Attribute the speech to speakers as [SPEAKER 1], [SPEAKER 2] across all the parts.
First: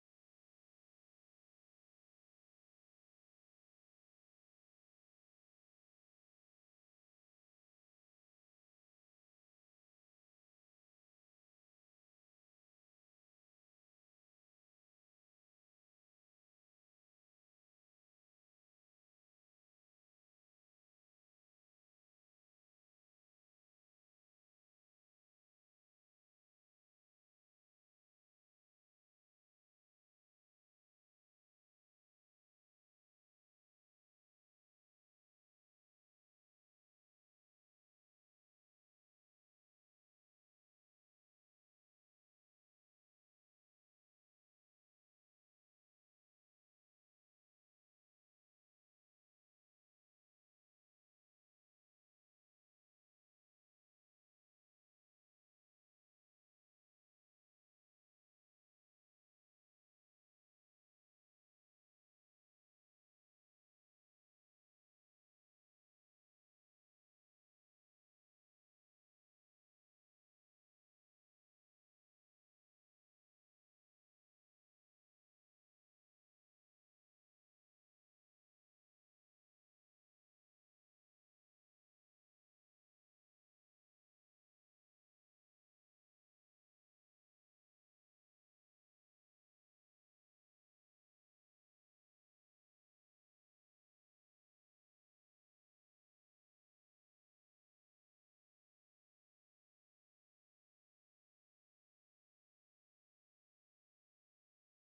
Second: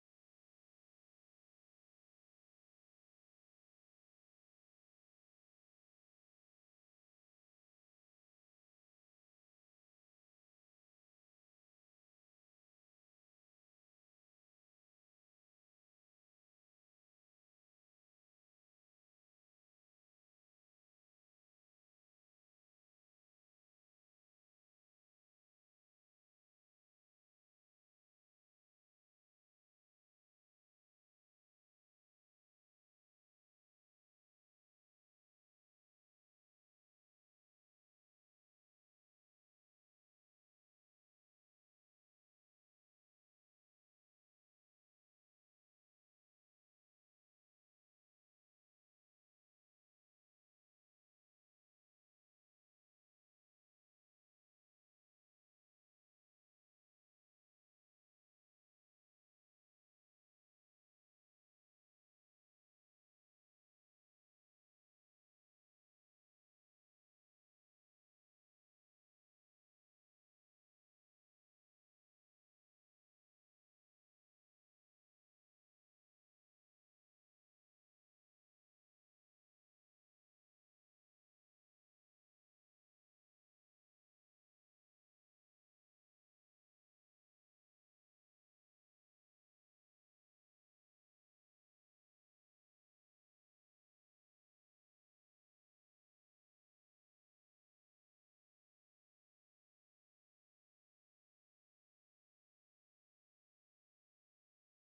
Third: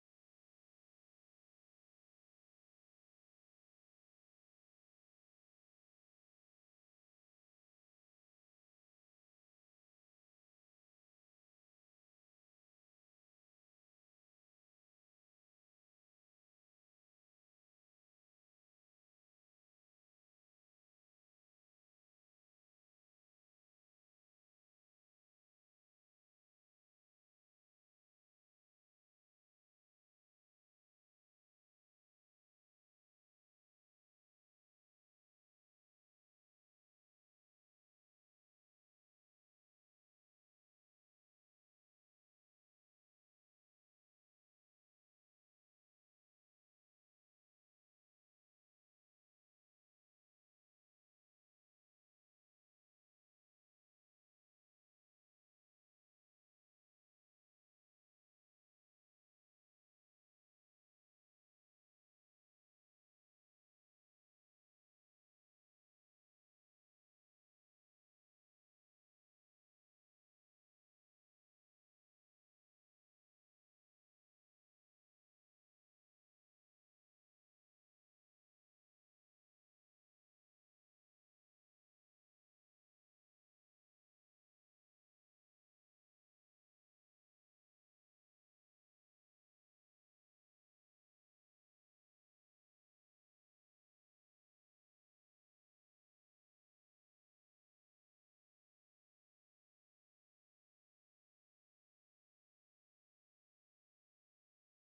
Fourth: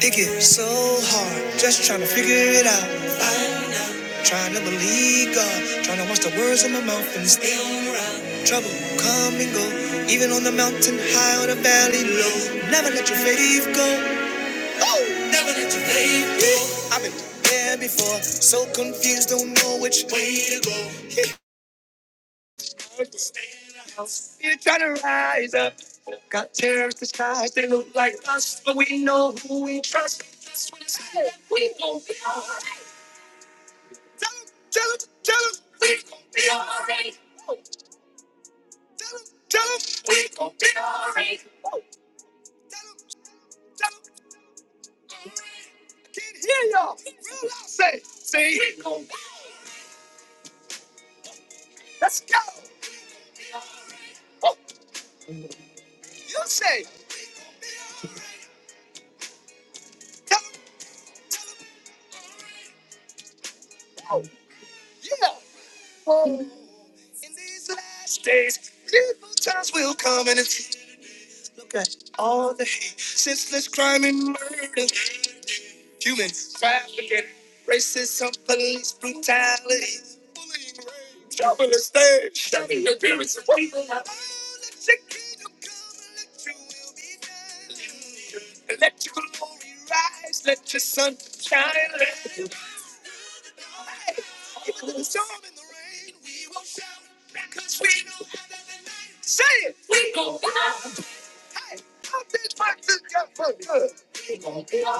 [SPEAKER 1] It gets so hard, just trying to figure it out. Find Trying to believe God, trying to watch the words in my mouth and still run. Trouble come and go, even on the mountain high or the valley low. Never let your faith go. Oh, I've been there before, so confused, don't know which way. These moments. We go.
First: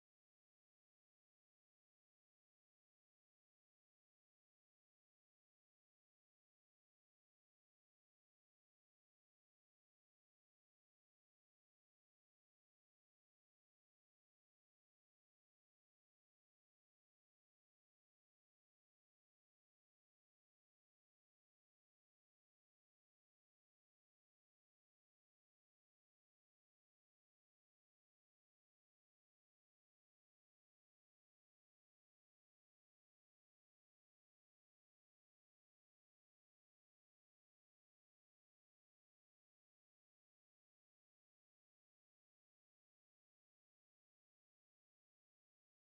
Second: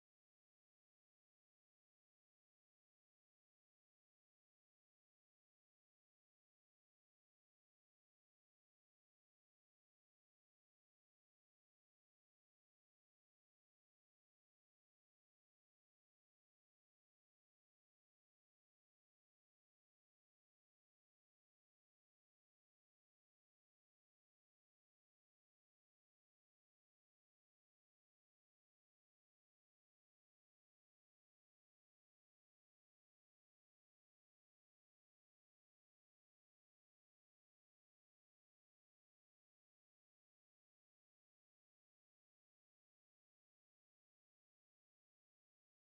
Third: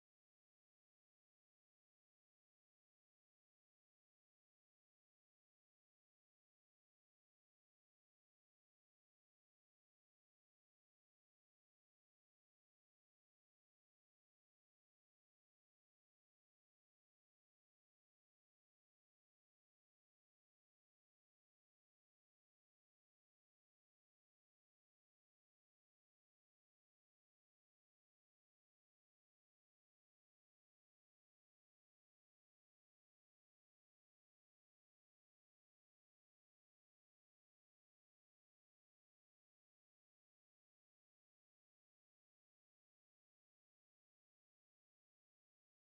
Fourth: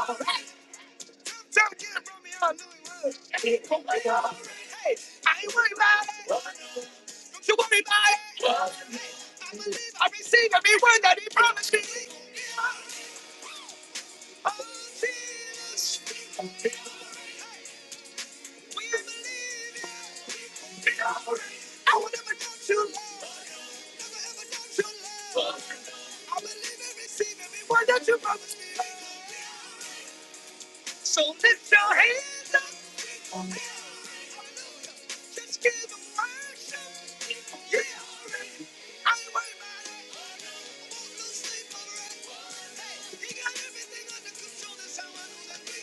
[SPEAKER 1] Don't sleep, alright? Hey, he got everything under control. That's how I know that we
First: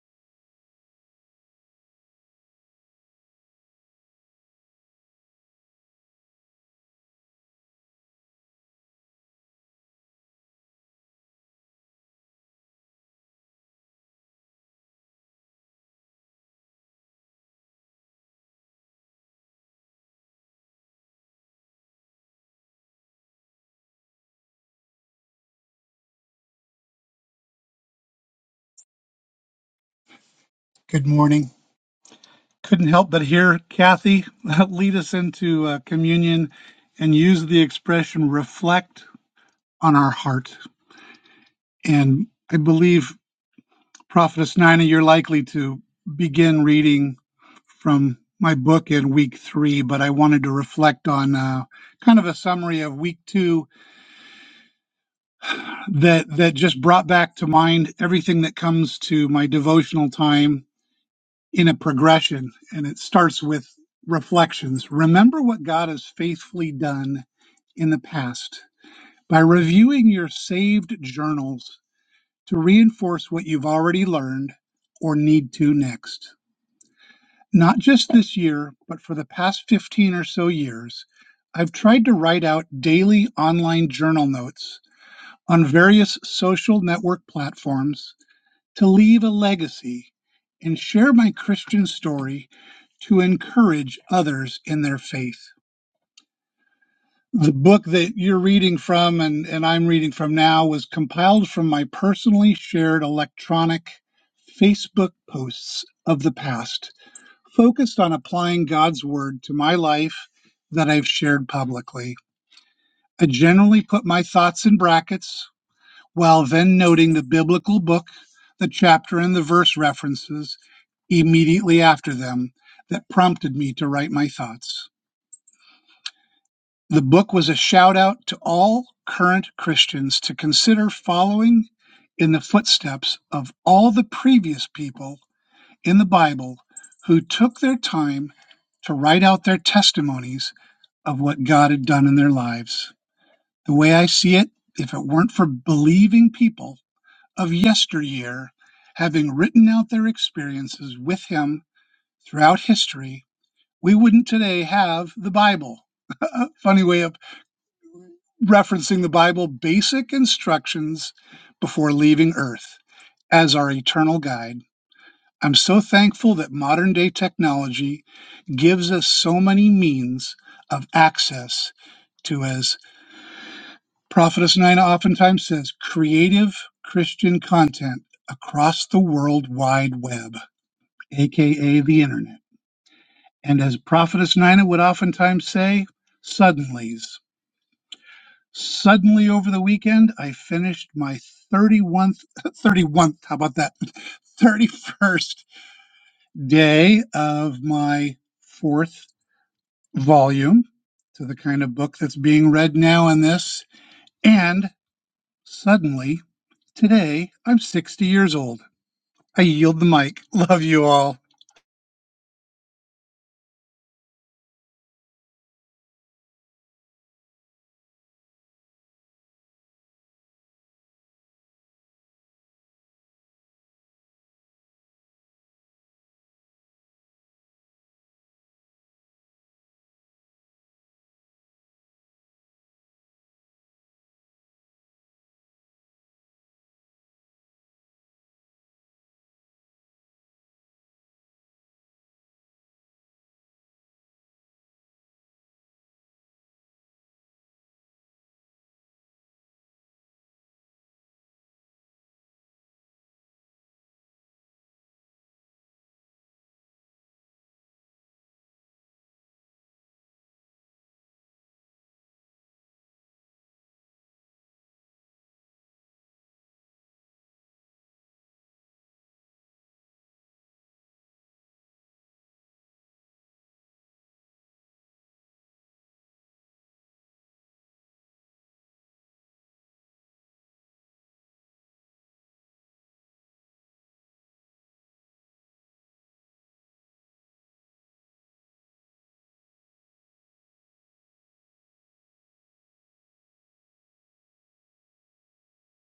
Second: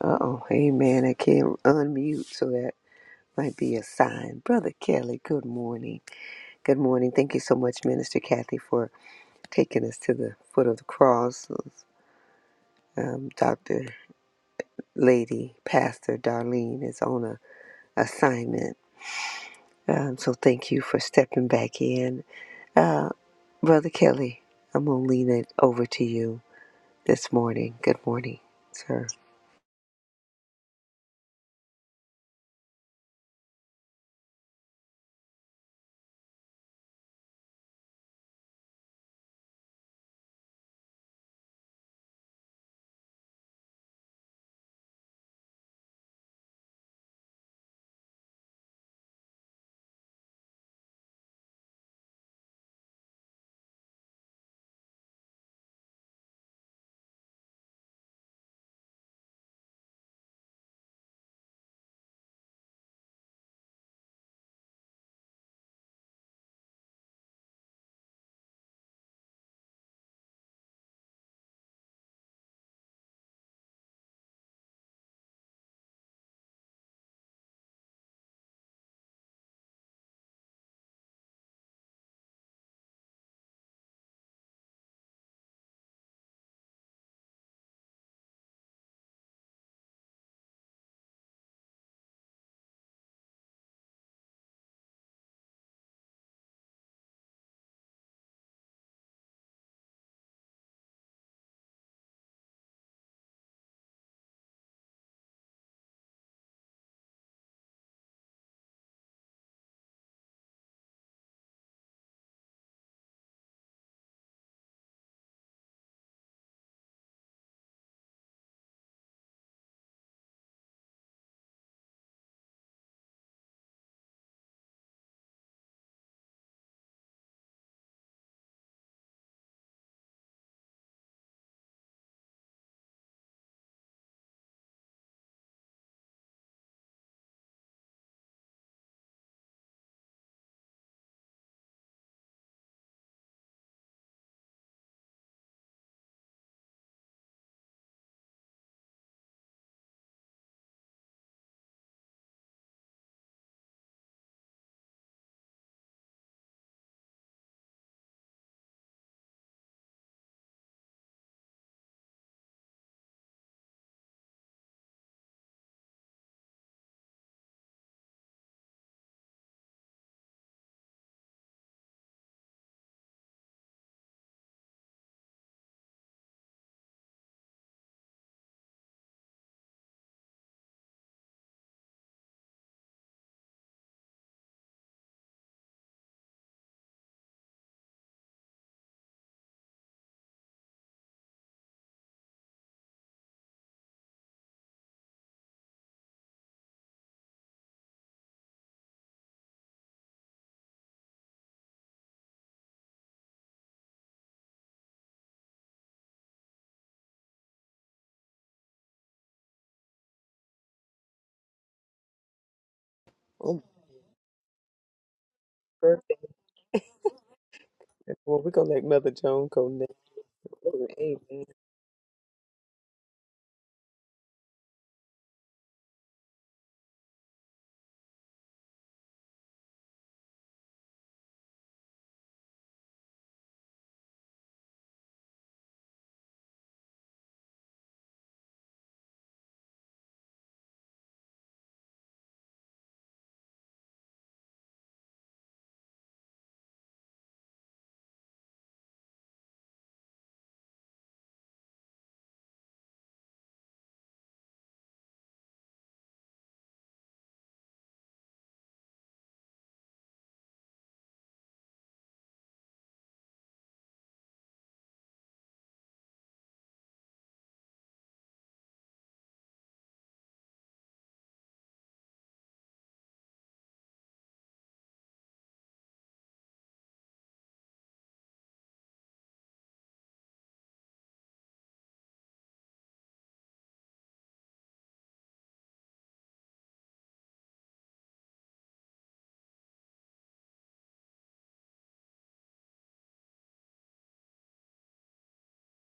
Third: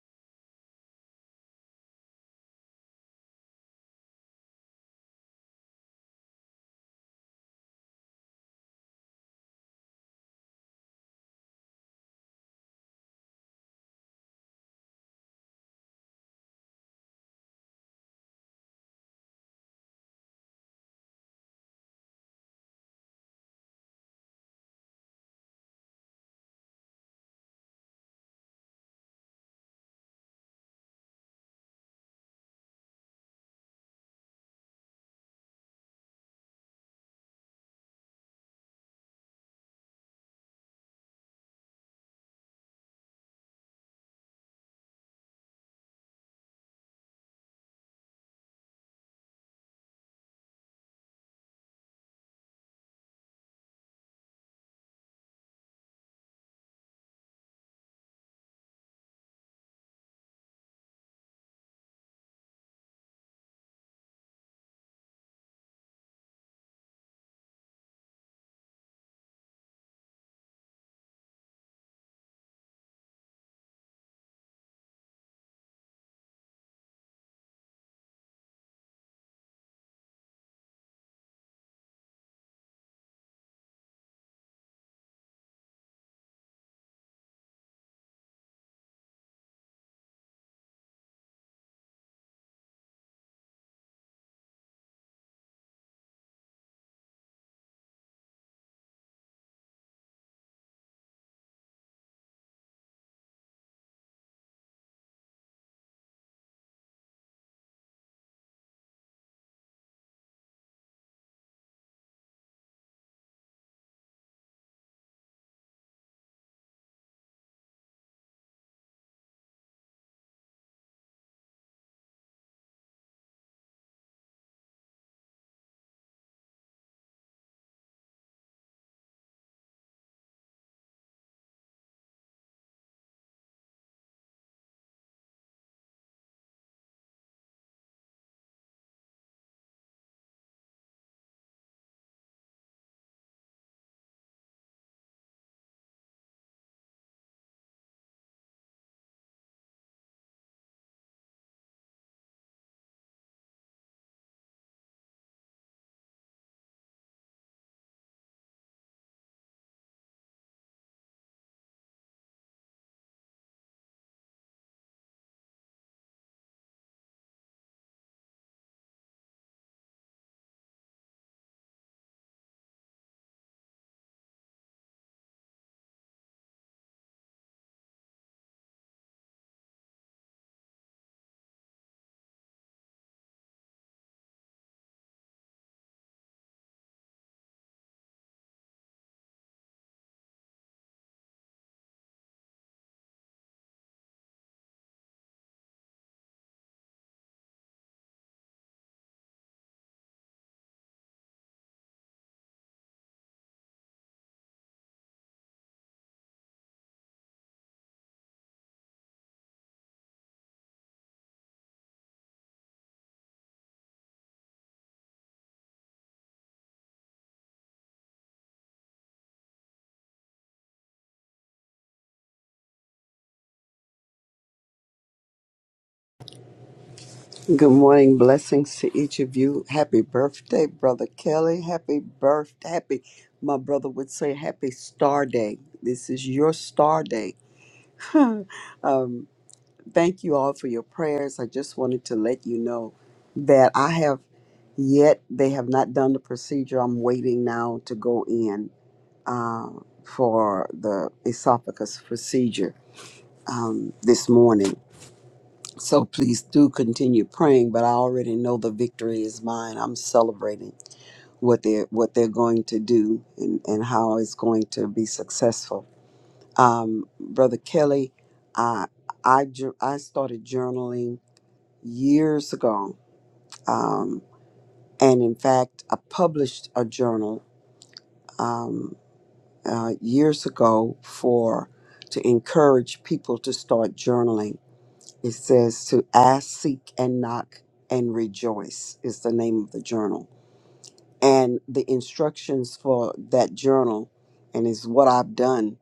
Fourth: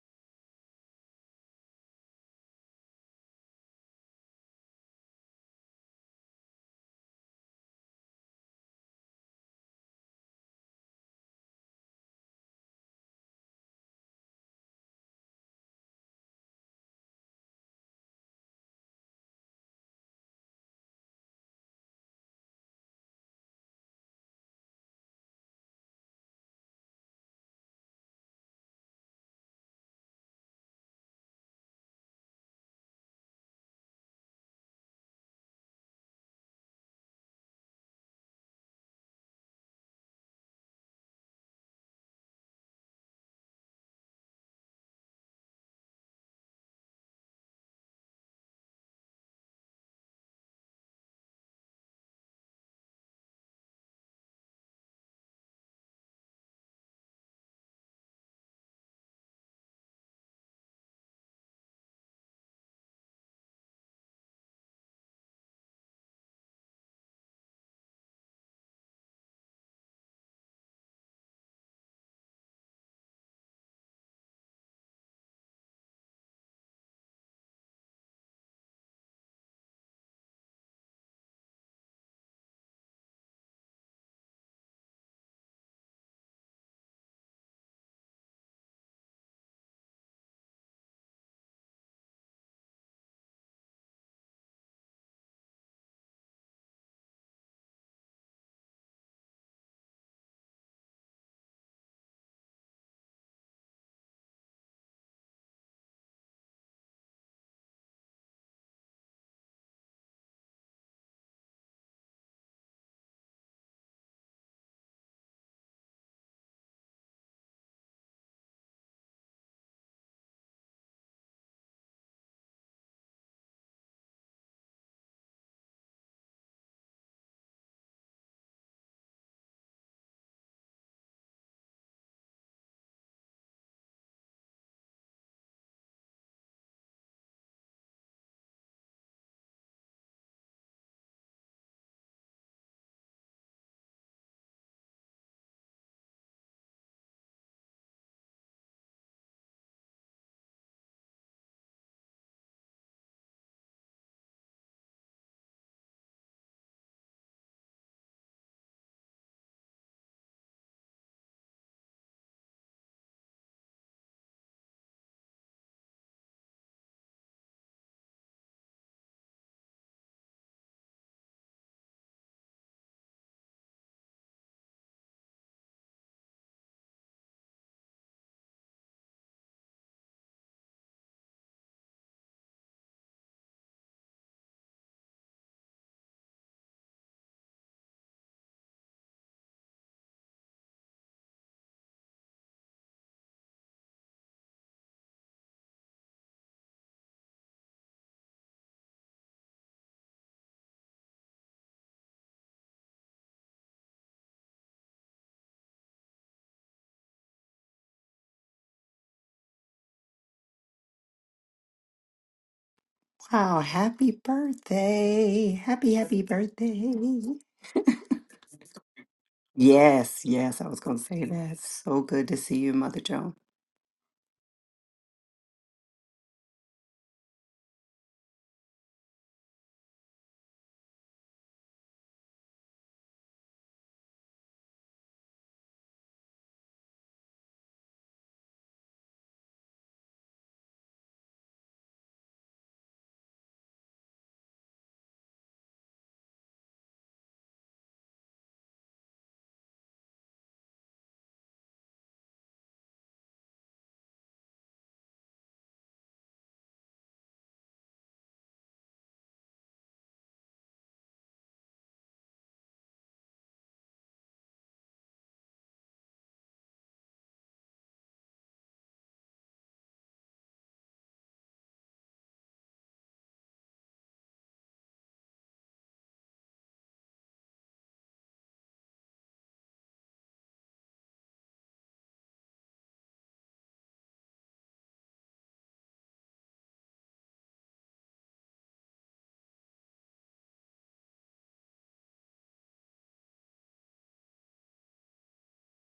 [SPEAKER 2] Uh oh, hey man, I can't unmute, so that might be a sign. Brother Kelly, good morning. Good morning. Thank you so much, Minister Kathy, for taking us to the foot of the cross. Um, Dr. Lady, Pastor Darlene is on a assignment. Um, so thank you for stepping back in. Uh, Brother Kelly, I'm going to lean it over to you this morning. Good morning, sir.
[SPEAKER 3] Good morning. Couldn't help but hear Kathy lead us into uh, communion and use the expression reflect on our heart. And I believe, Prophetess Nina, you're likely to begin reading from my book in week three, but I wanted to reflect on uh, kind of a summary of week two that, that just brought back to mind everything that comes to my devotional time in a progression, and it starts with reflections. Remember what God has faithfully done in the past by reviewing your saved journals to reinforce what you've already learned or need to next. Not just this year, but for the past 15 or so years, I've tried to write out daily online journal notes on various social network platforms to leave a legacy and share my Christian story to encourage others in their faith. The book that you're reading from and, and I'm reading from now was compiled from my personally shared electronic Facebook posts of the past, focused on applying God's word to my life that I've shared publicly. I generally put my thoughts in brackets While then noting the biblical book, the chapter and the verse references immediately after them that prompted me to write my thoughts. The book was a shout out to all current Christians to consider following in the footsteps of all the previous people in the Bible who took their time to write out their testimonies of what God had done in their lives. The way I see it, if it weren't for believing people, of yesteryear, having written out their experiences with him throughout history, we wouldn't today have the Bible. Funny way of referencing the Bible, basic instructions before leaving Earth as our eternal guide. I'm so thankful that modern day technology gives us so many means of access to, as Prophetess Nina oftentimes says, creative Christian content across the World Wide Web. aka the internet. And as Prophetess Nina would oftentimes say, suddenlies. Suddenly over the weekend, I finished my 31st, 31th, how about that? 31st day of my fourth volume to the kind of book that's being read now in this. And suddenly, today, I'm 60 years old. I yield the mic. Love you all.
[SPEAKER 2] Oh, perfect. Well, we're gonna let Mother Joan go next. Amen.
[SPEAKER 4] Good morning. Blessings to each of you. Happy birthday, Brother Kelly. Happy birth. Happy, my brother would say, happy star day. This is your star day. um, thank you all for your prayers. I just wanted to let you know that I have yet, they have not done the procedure. I'm waiting now to go in uh, for the esophagus procedure um, this morning so please do continue praying, but I already know the victory is mine. I'm celebrating what they're what they're going to do and, and how it's going to be successful. Um, Brother Kelly, I I jour- I started journaling years ago, um, and in fact, I published a journal um, uh, years ago for to encourage people to start journaling It says to ask, seek, and knock and rejoice is the name of the journal. And the instructions for that journal, and is what I've done,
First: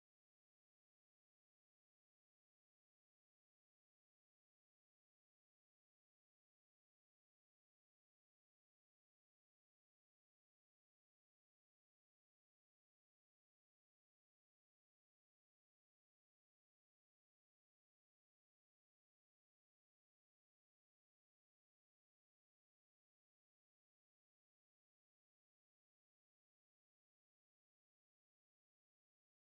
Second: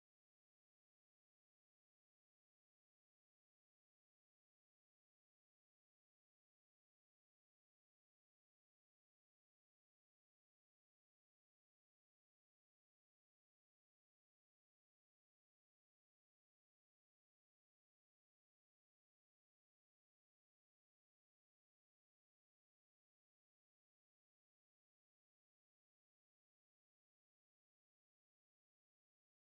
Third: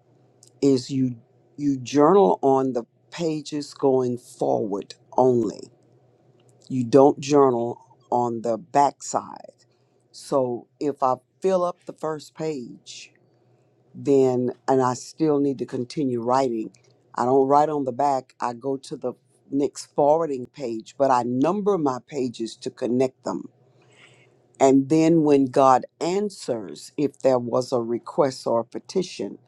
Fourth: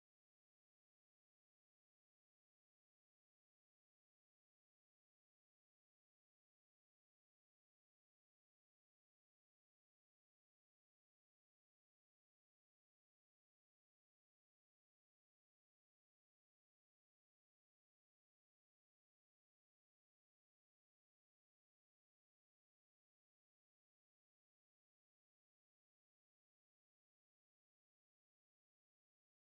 [SPEAKER 4] is you you journal on the pages going forward only. You don't journal on the backside. So if I fill up the first page, then and I still need to continue writing. I don't write on the back. I go to the next forwarding page, but I number my pages to connect them. And then when God answers, if there was a request or a petition,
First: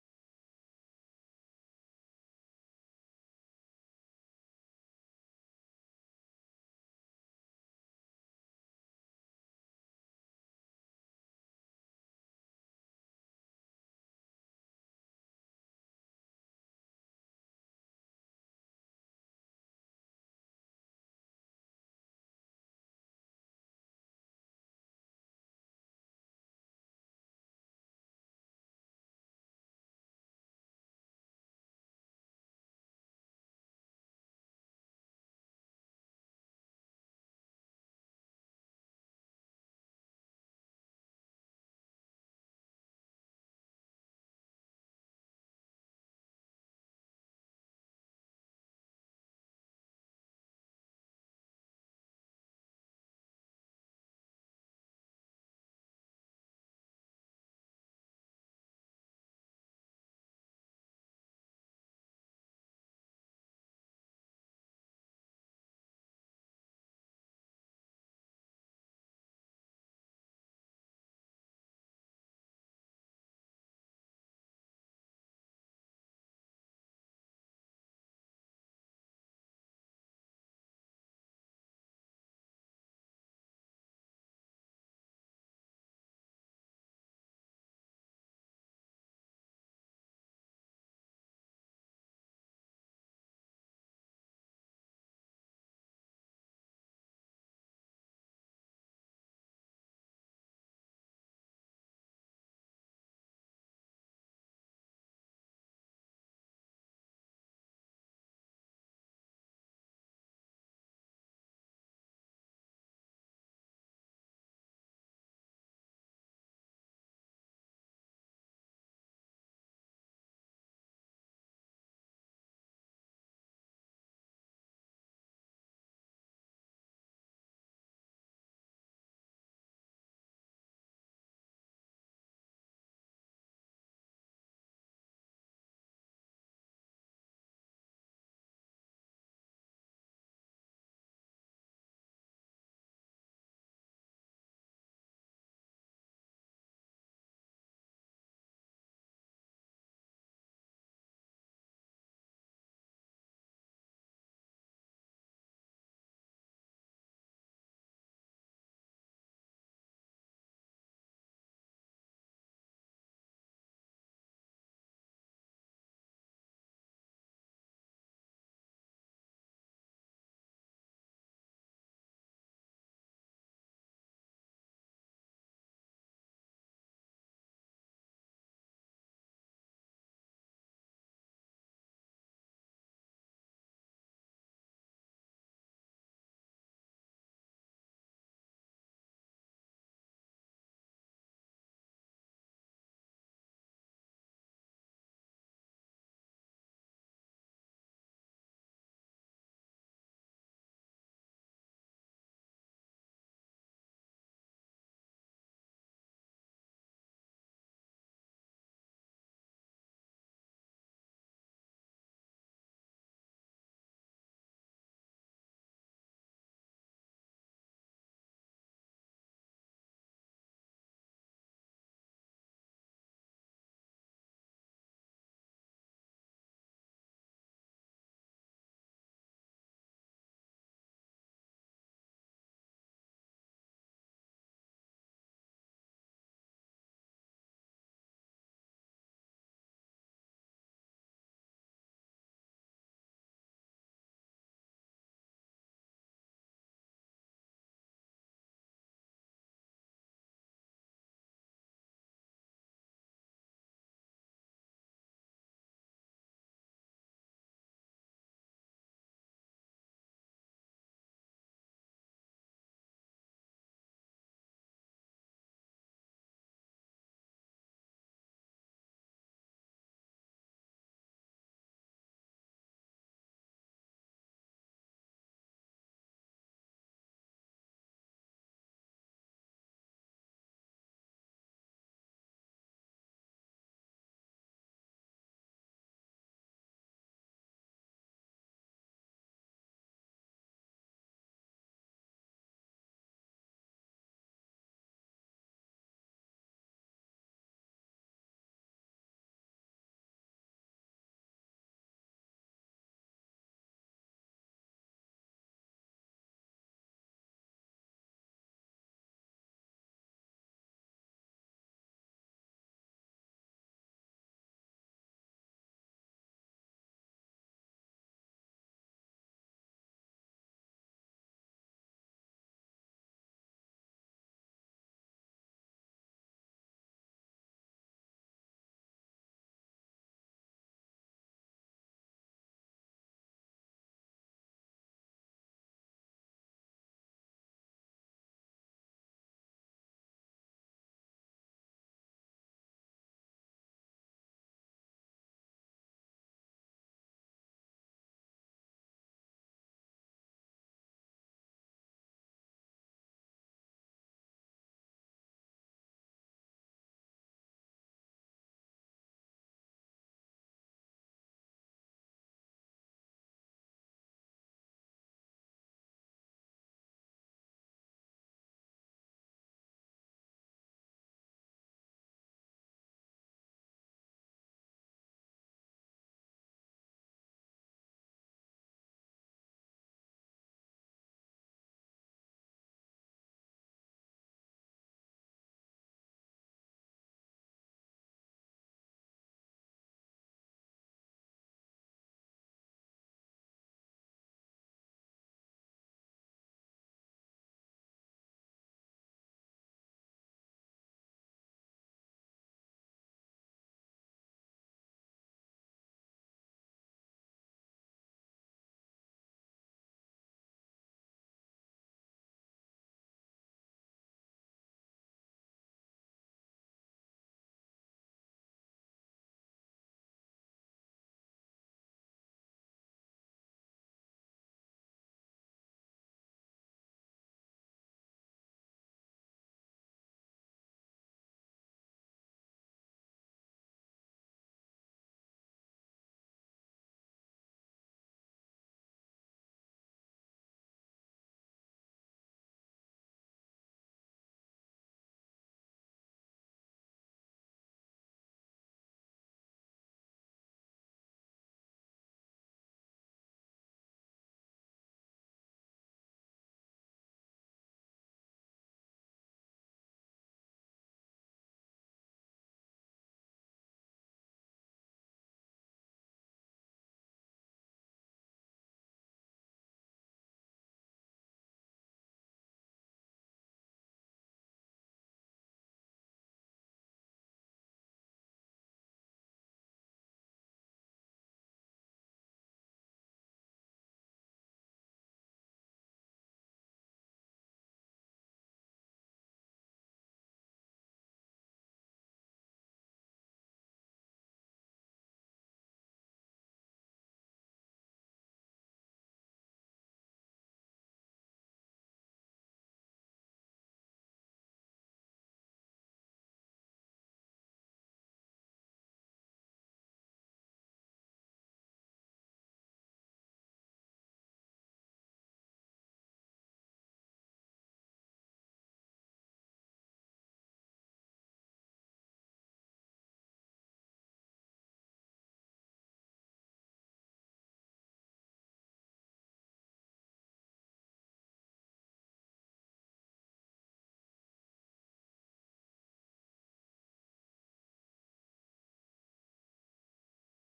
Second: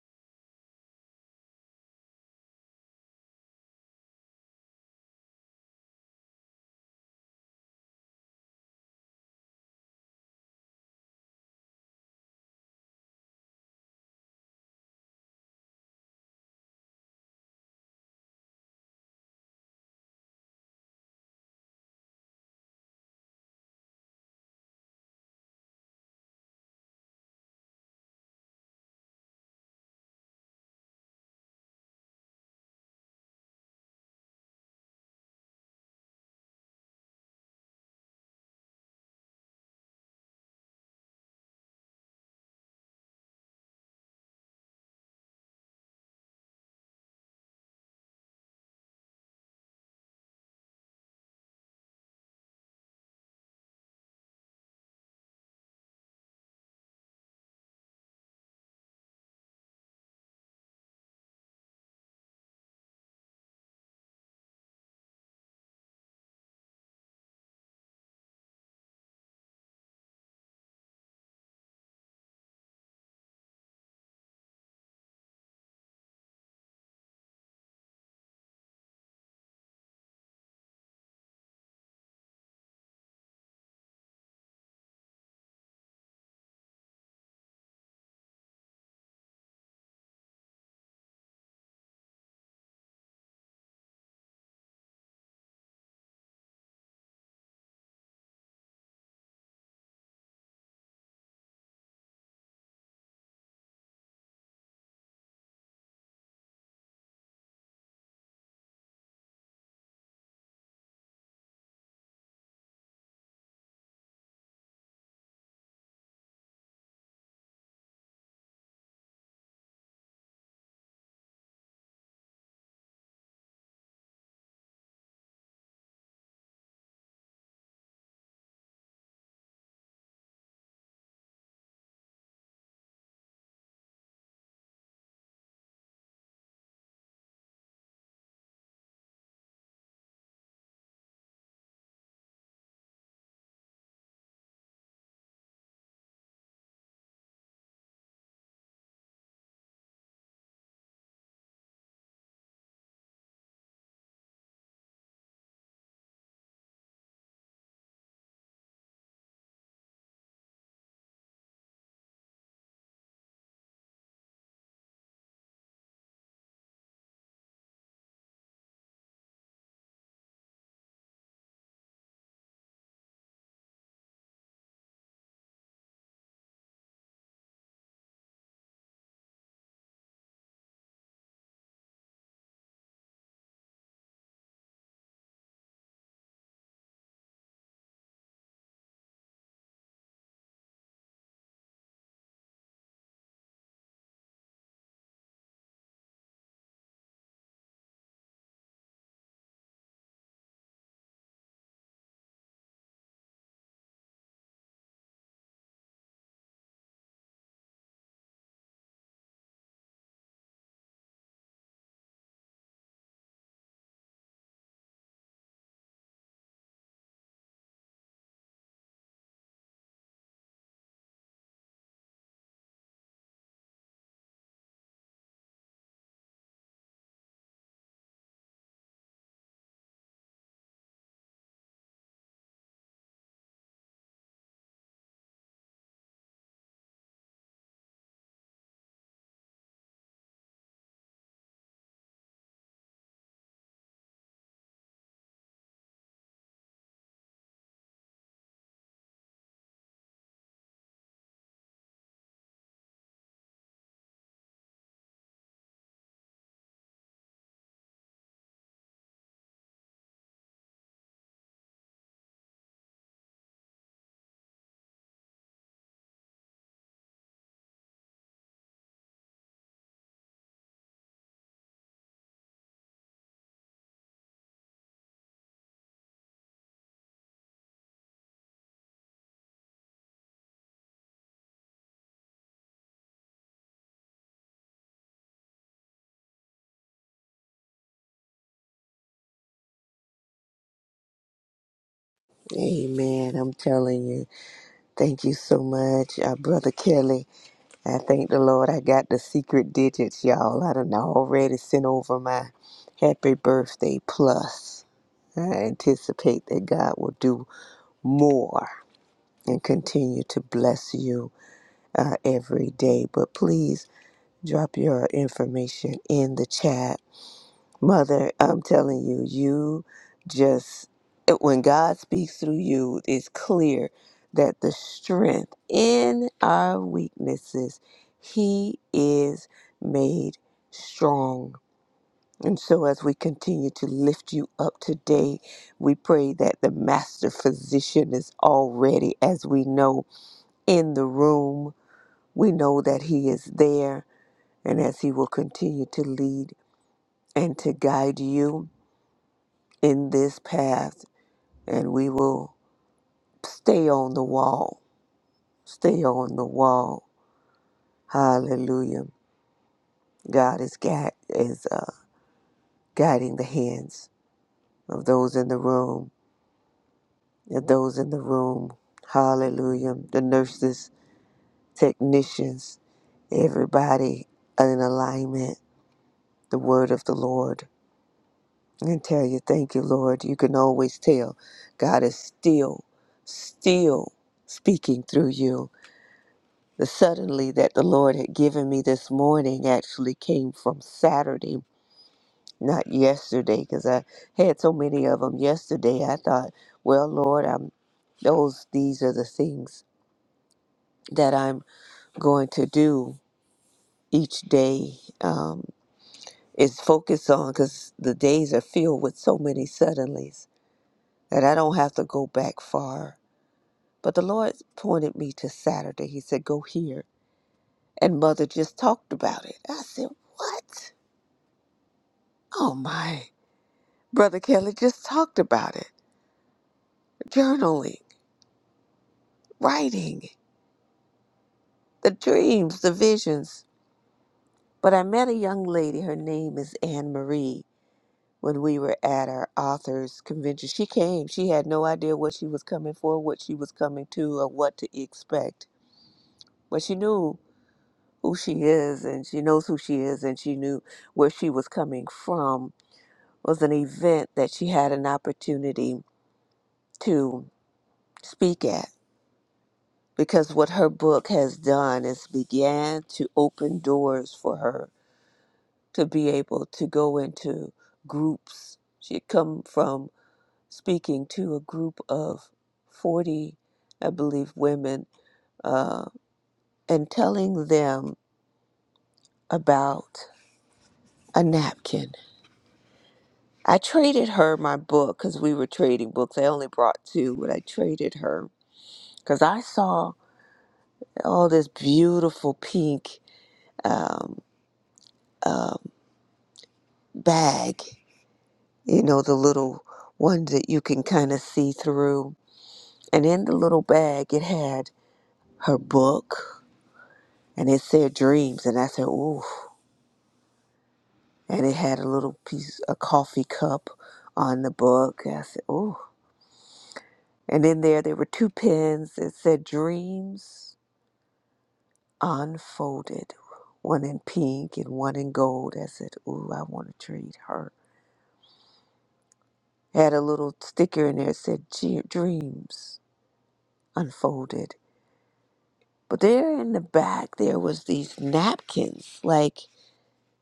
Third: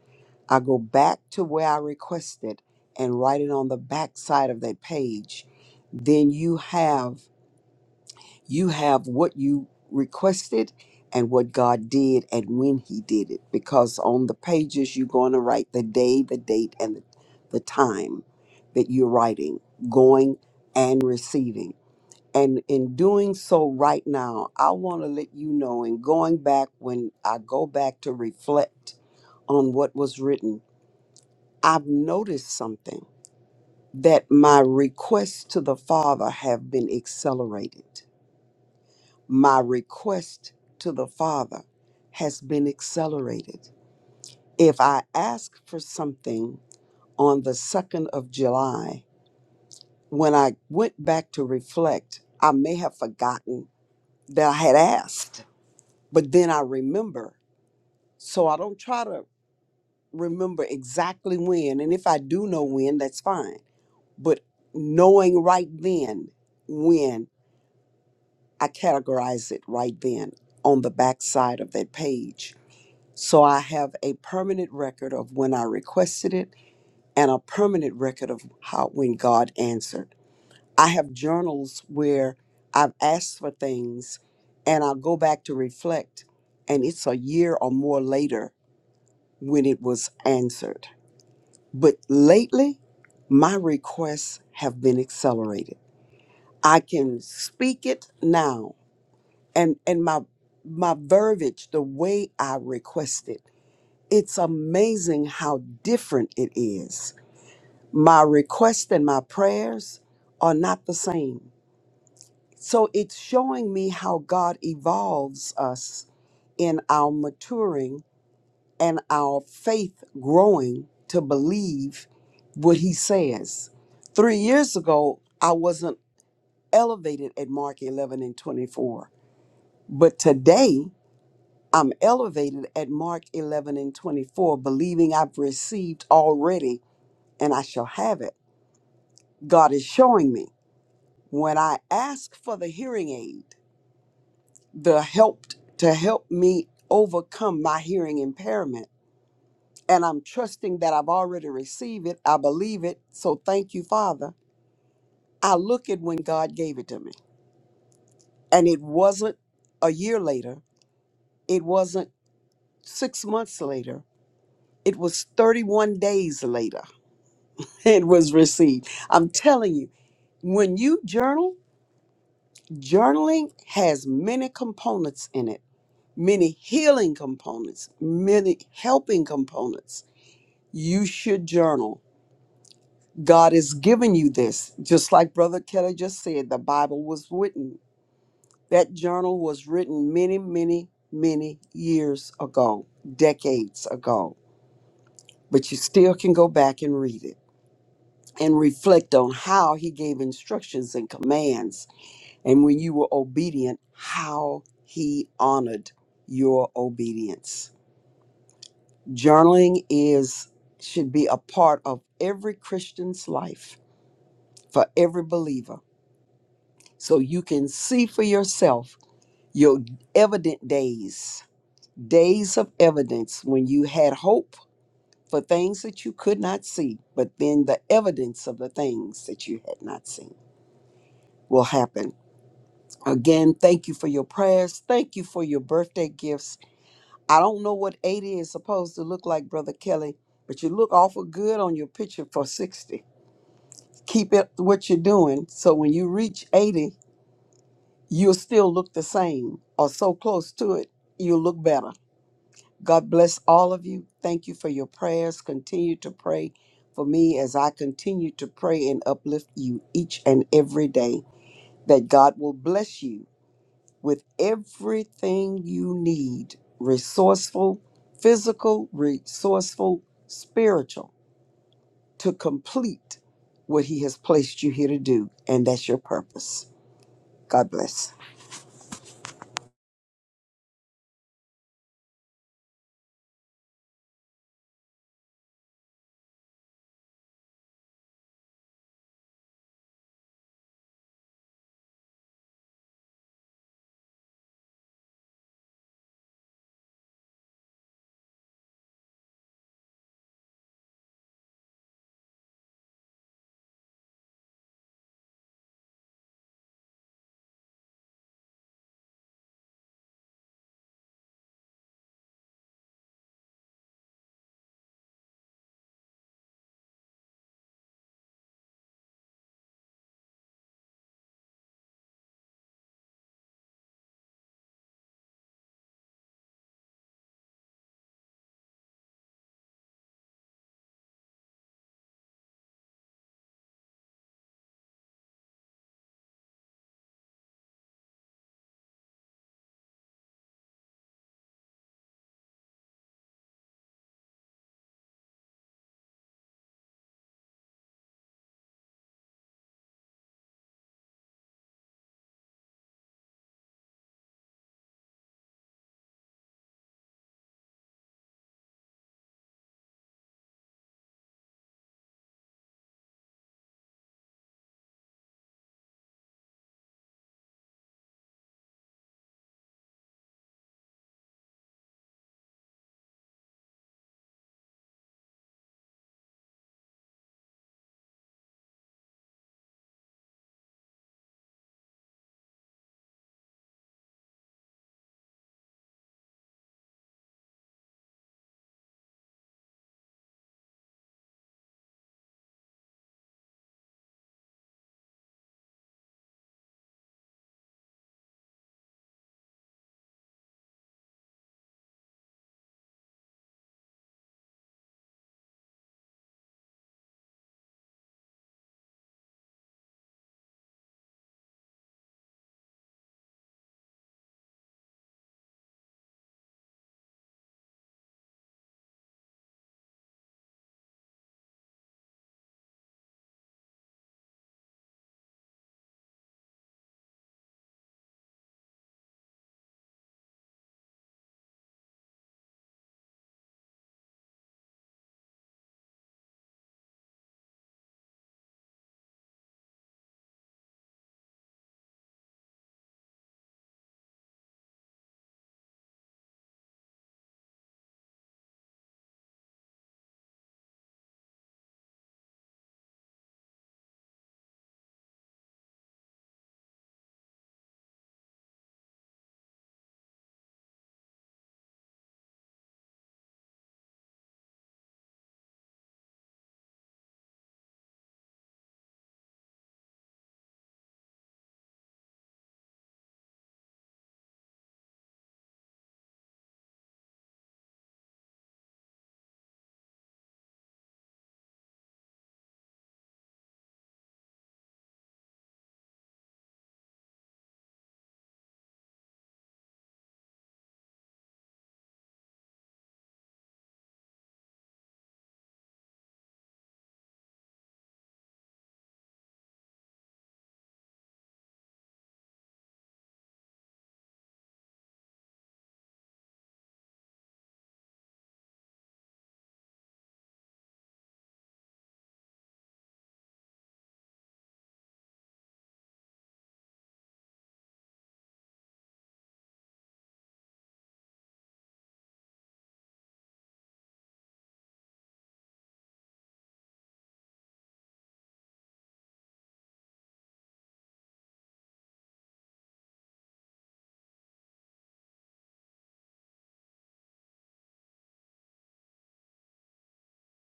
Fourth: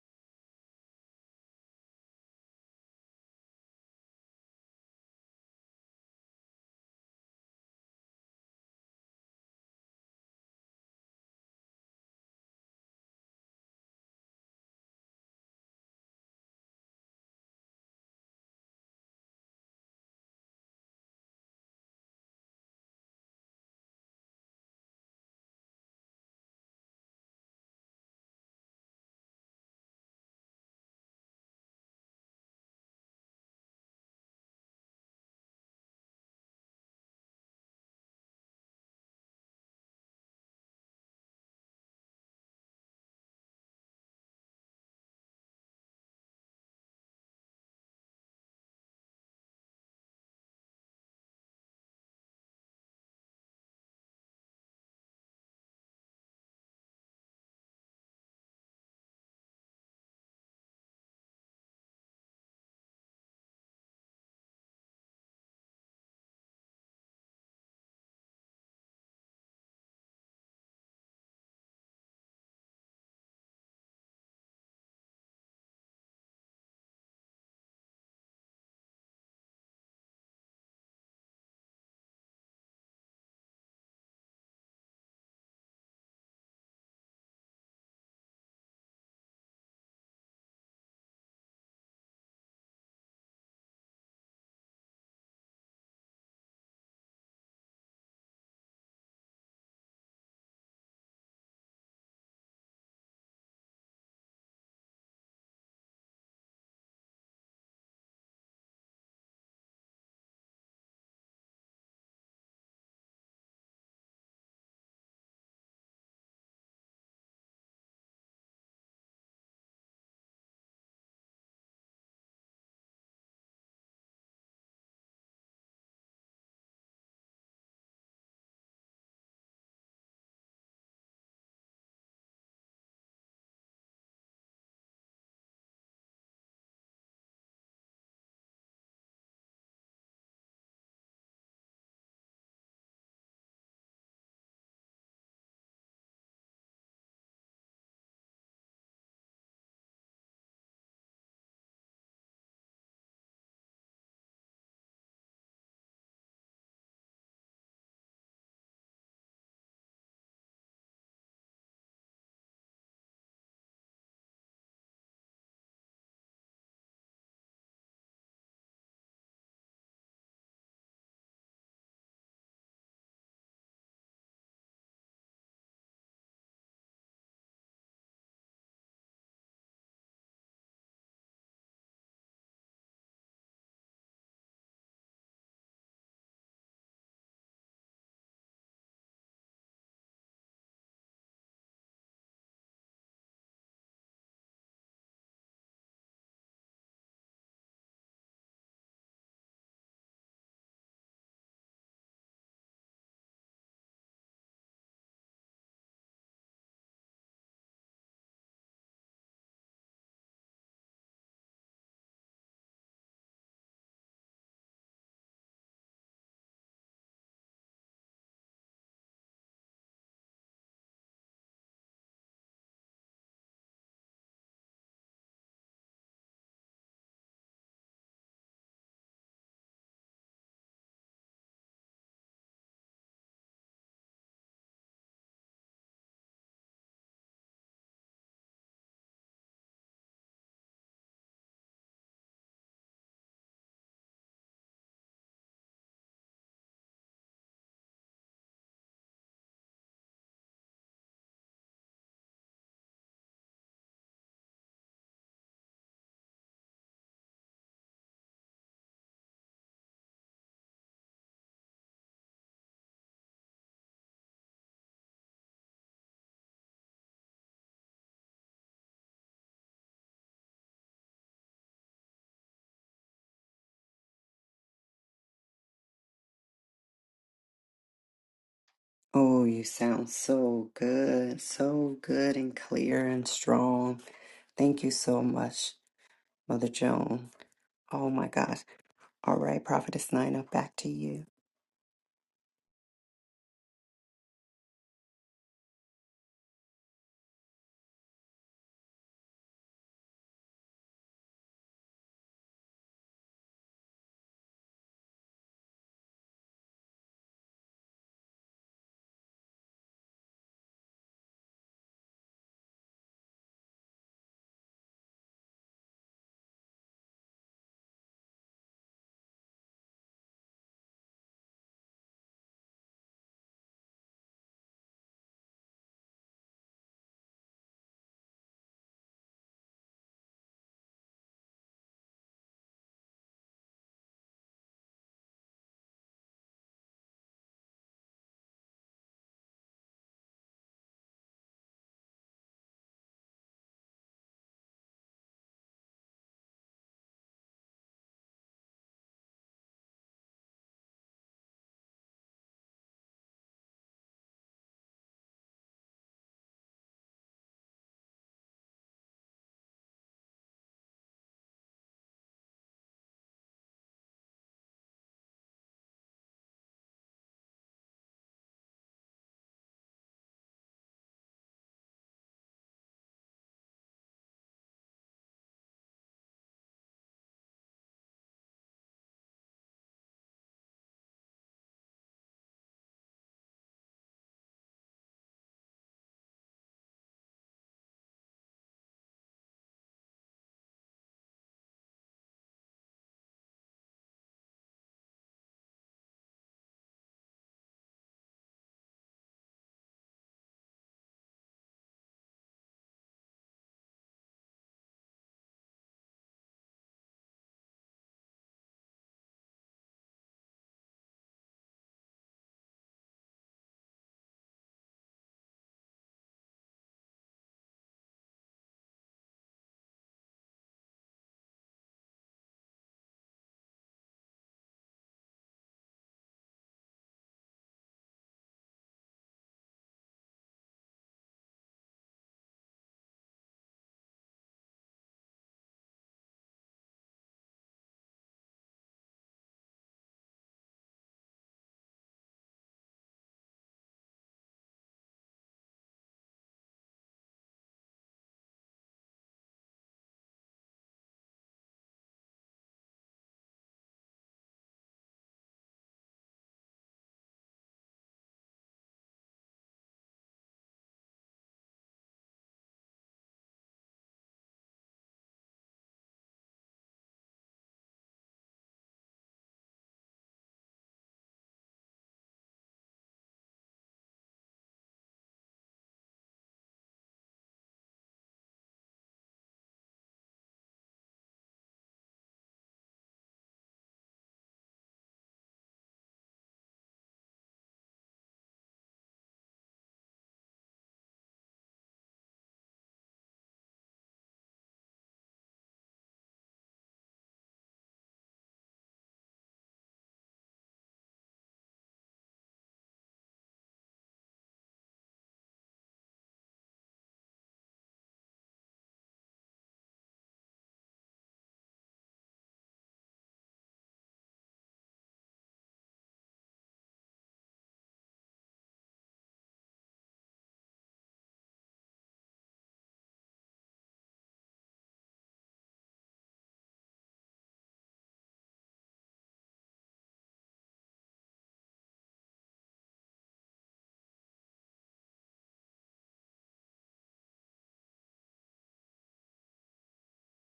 [SPEAKER 4] I go back to where I requested and write it on the back side of that page. Then you have you have what you requested and what God did and when He did it. Because on the pages, you're going to write the day, the date, and the, the time that you're writing, going and receiving. And in doing so right now, I want to let you know, in going back, when I go back to reflect on what was written, I've noticed something that my requests to the Father have been accelerated My request to the Father has been accelerated. If I asked for something on the 2nd of July, when I went back to reflect, I may have forgotten that I had asked, but then I remember. So I don't try to remember exactly when. And if I do know when, that's fine. But knowing right then when, I categorize it right then on the back side of that page So I have a permanent record of when I requested it and a permanent record of how when God answered. I have journals where I've asked for things and I'll go back to reflect and it's a year or more later when it was answered. But lately my requests have been accelerated. I can speak it now and and my my verbiage the way I requested It's amazing how different it is. My requests and my prayers are not the same. So it's showing me how God evolves us in our maturing and our faith growing to believe what He says. Three years ago, I wasn't elevated at Mark 11 and 24, but today, I'm elevated at Mark 11 and 24, believing I've received already and I shall have it. God is showing me when I ask for the hearing aid, the help to help me overcome my hearing impairment, and I'm trusting that I've already received it, I believe it, so thank you, Father. I look at when God gave it to me, and it wasn't a year later, it wasn't six months later, it was 31 days later it was received. I'm telling you, when you journal, Journaling has many components in it, many healing components, many helping components. You should journal. God has given you this. Just like Brother Kelly just said, the Bible was written. That journal was written many, many, many years ago, decades ago. But you still can go back and read it and reflect on how he gave instructions and commands and when you were obedient, how he honored your obedience. Journaling is should be a part of every Christian's life for every believer. So you can see for yourself your evident days, days of evidence when you had hope for things that you could not see, but then the evidence of the things that you had not seen will happen. Again, thank you for your prayers. Thank you for your birthday gifts. I don't know what 80 is supposed to look like, Brother Kelly, but you look awful good on your picture for 60. Keep it what you're doing so when you reach 80, you'll still look the same or so close to it, you'll look better. God bless all of you. Thank you for your prayers. Continue to pray for me as I continue to pray and uplift you each and every day. That God will bless you with everything you need resourceful, physical, resourceful, spiritual to complete what He has placed you here to do. And that's your purpose. God bless.
[SPEAKER 2] Amen. I'm telling you. Thank you so much, uh, Brother Kelly. I thank the Lord I got the secret digits, y'all. I done already sent over my happy birthday plus. I anticipate that God will do more and continue to bless you uh, every day. But please drop your information in the chat Mother, I'm telling you, you just, it- when God speaks through you, it's clear that the strength in our weaknesses, He is made strong. And so, as we continue to lift you up today, we pray that the Master Physician is already, as we know, in the room. We know that He is there, and as He will continue to lead and to guide you. in this path and we will stay on the wall. Stay on the wall. Hallelujah. God is, gui- is uh, guiding the hands of those in the room, of those in the room. Hallelujah. The nurses, technicians, everybody in alignment, the word of the Lord. And tell you, thank you, Lord. You can always tell God is still, still speaking through you The suddenly that the Lord had given me this morning actually came from Saturday, not yesterday, because I had so many of them yesterday. I thought, well, Lord, I'm those these are the things that I'm going to do each day um, is focus on because the days are filled with so many suddenlies that I don't have to go back far. But the Lord pointed me to Saturday. He said, "Go here," and Mother just talked about it. I said, "What?" Oh my, Brother Kelly just talked about it. Journaling, writing, the dreams, the visions. But I met a young lady, her name is Anne Marie, when we were at our authors convention. She came, she had no idea what she was coming for, what she was coming to, or what to expect. But she knew who she is and she knows who she is and she knew where she was coming from It was an event that she had an opportunity to speak at because what her book has done is began to open doors for her to be able to go into groups. She had come from speaking to a group of 40, I believe, women uh, and telling them about a napkin. I traded her my book because we were trading books. I only brought two, but I traded her because I saw all this beautiful pink um, um, bag you know, the little ones that you can kind of see through. And in the little bag, it had her book and it said dreams. And I said, ooh. And it had a little piece, a coffee cup on the book. I said, ooh. And in there, there were two pens that said dreams unfolded, one in pink and one in gold. I said, ooh, I want to treat her. Had a little sticker in there that said "G- dreams unfolded. But there in the back, there was these napkins, like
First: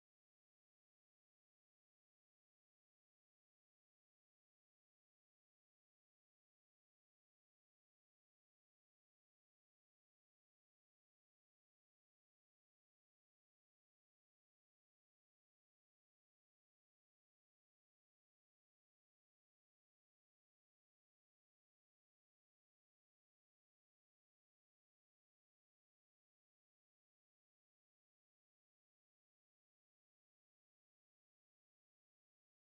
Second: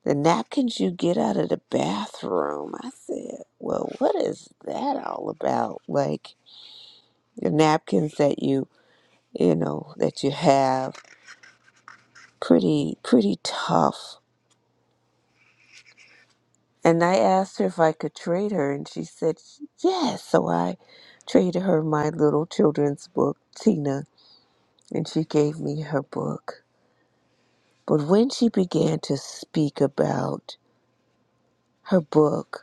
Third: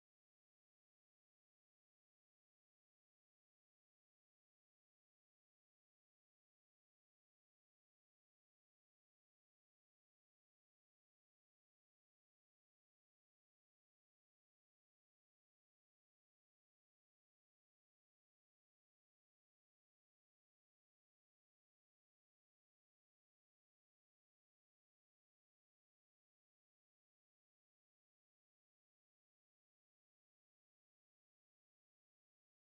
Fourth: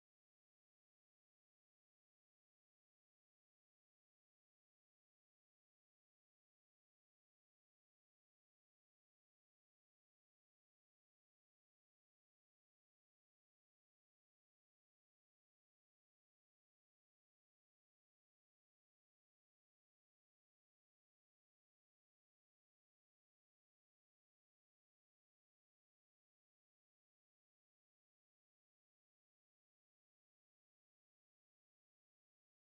[SPEAKER 2] the napkins you get out of the bathroom. I said, well, what is that all about? Like the napkins that you, you know, that you have, pretty, pretty tough. And I asked her if I could trade her, and she said, yes. So I traded her my little children's book, Tina, and she gave me her book. But when she began to speak about her book,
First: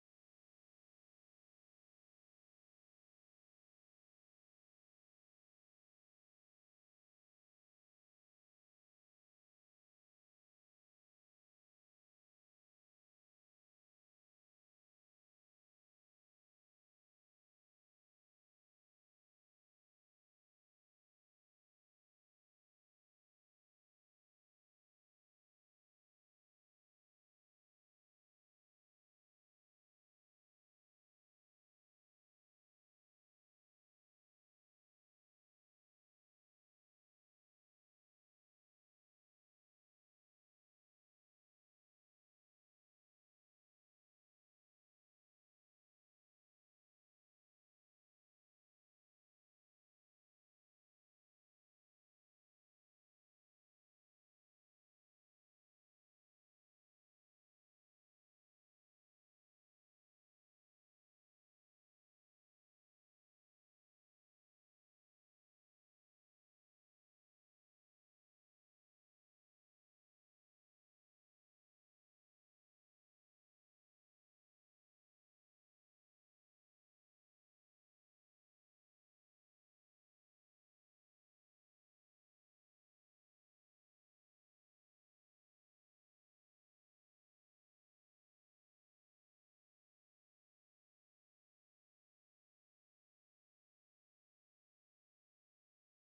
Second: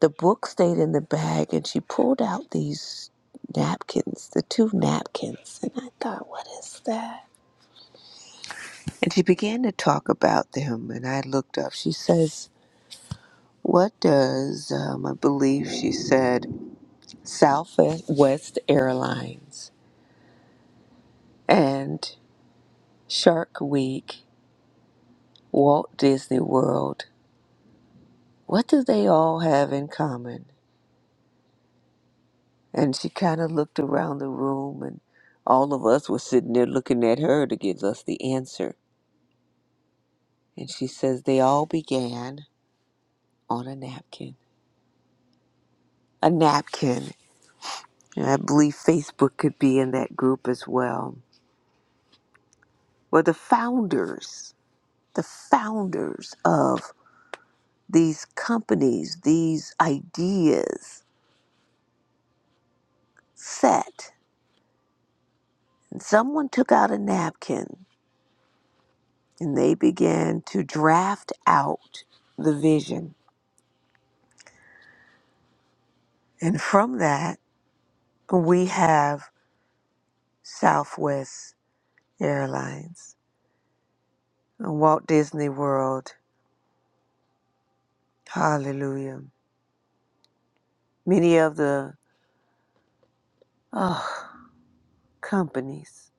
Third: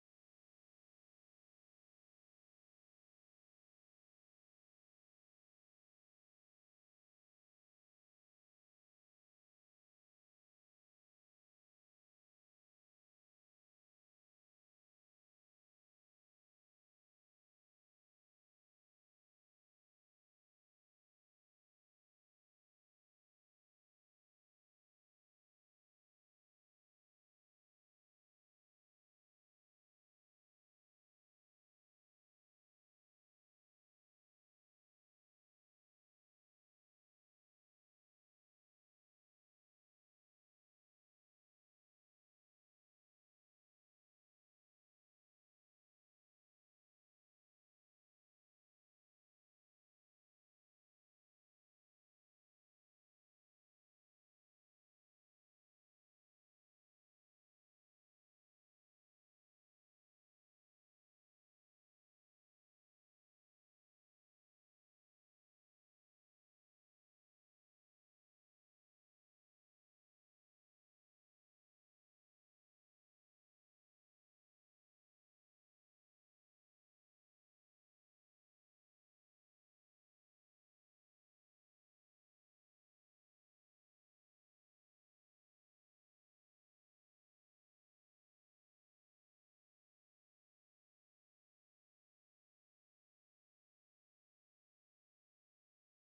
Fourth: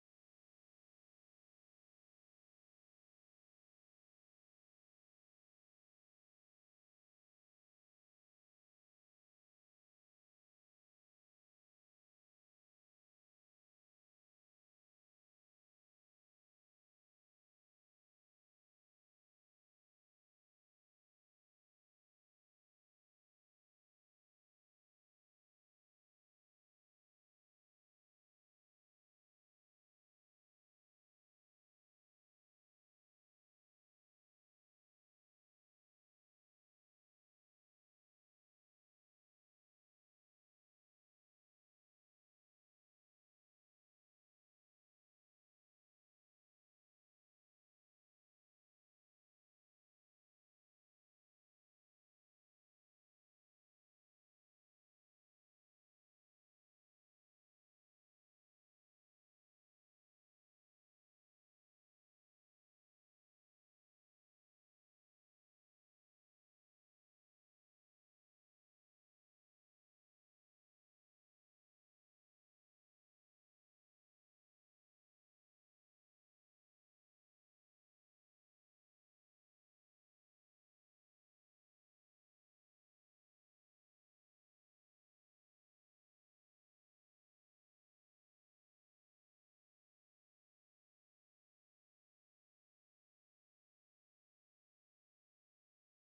[SPEAKER 2] The book stayed in the bag, and she pulled out these napkins, the two napkins. And I thought, what is that? And she began to talk about them, and I looked up. She says, What does, um, I believe she said, Southwest Airlines and Shark Week, Walt Disney World, what do they all have in common? And she kind of looked around the room, and all of us were sitting there looking at her to give us the answer. And she says they all began on a napkin. A napkin. And I believe Facebook could be in that group as well. Where the founders, the founders of these companies, these ideas set. And someone took out a napkin and they began to draft out the vision. And from that, we have Southwest Airlines, Walt Disney World, Hallelujah. Many of the oh, companies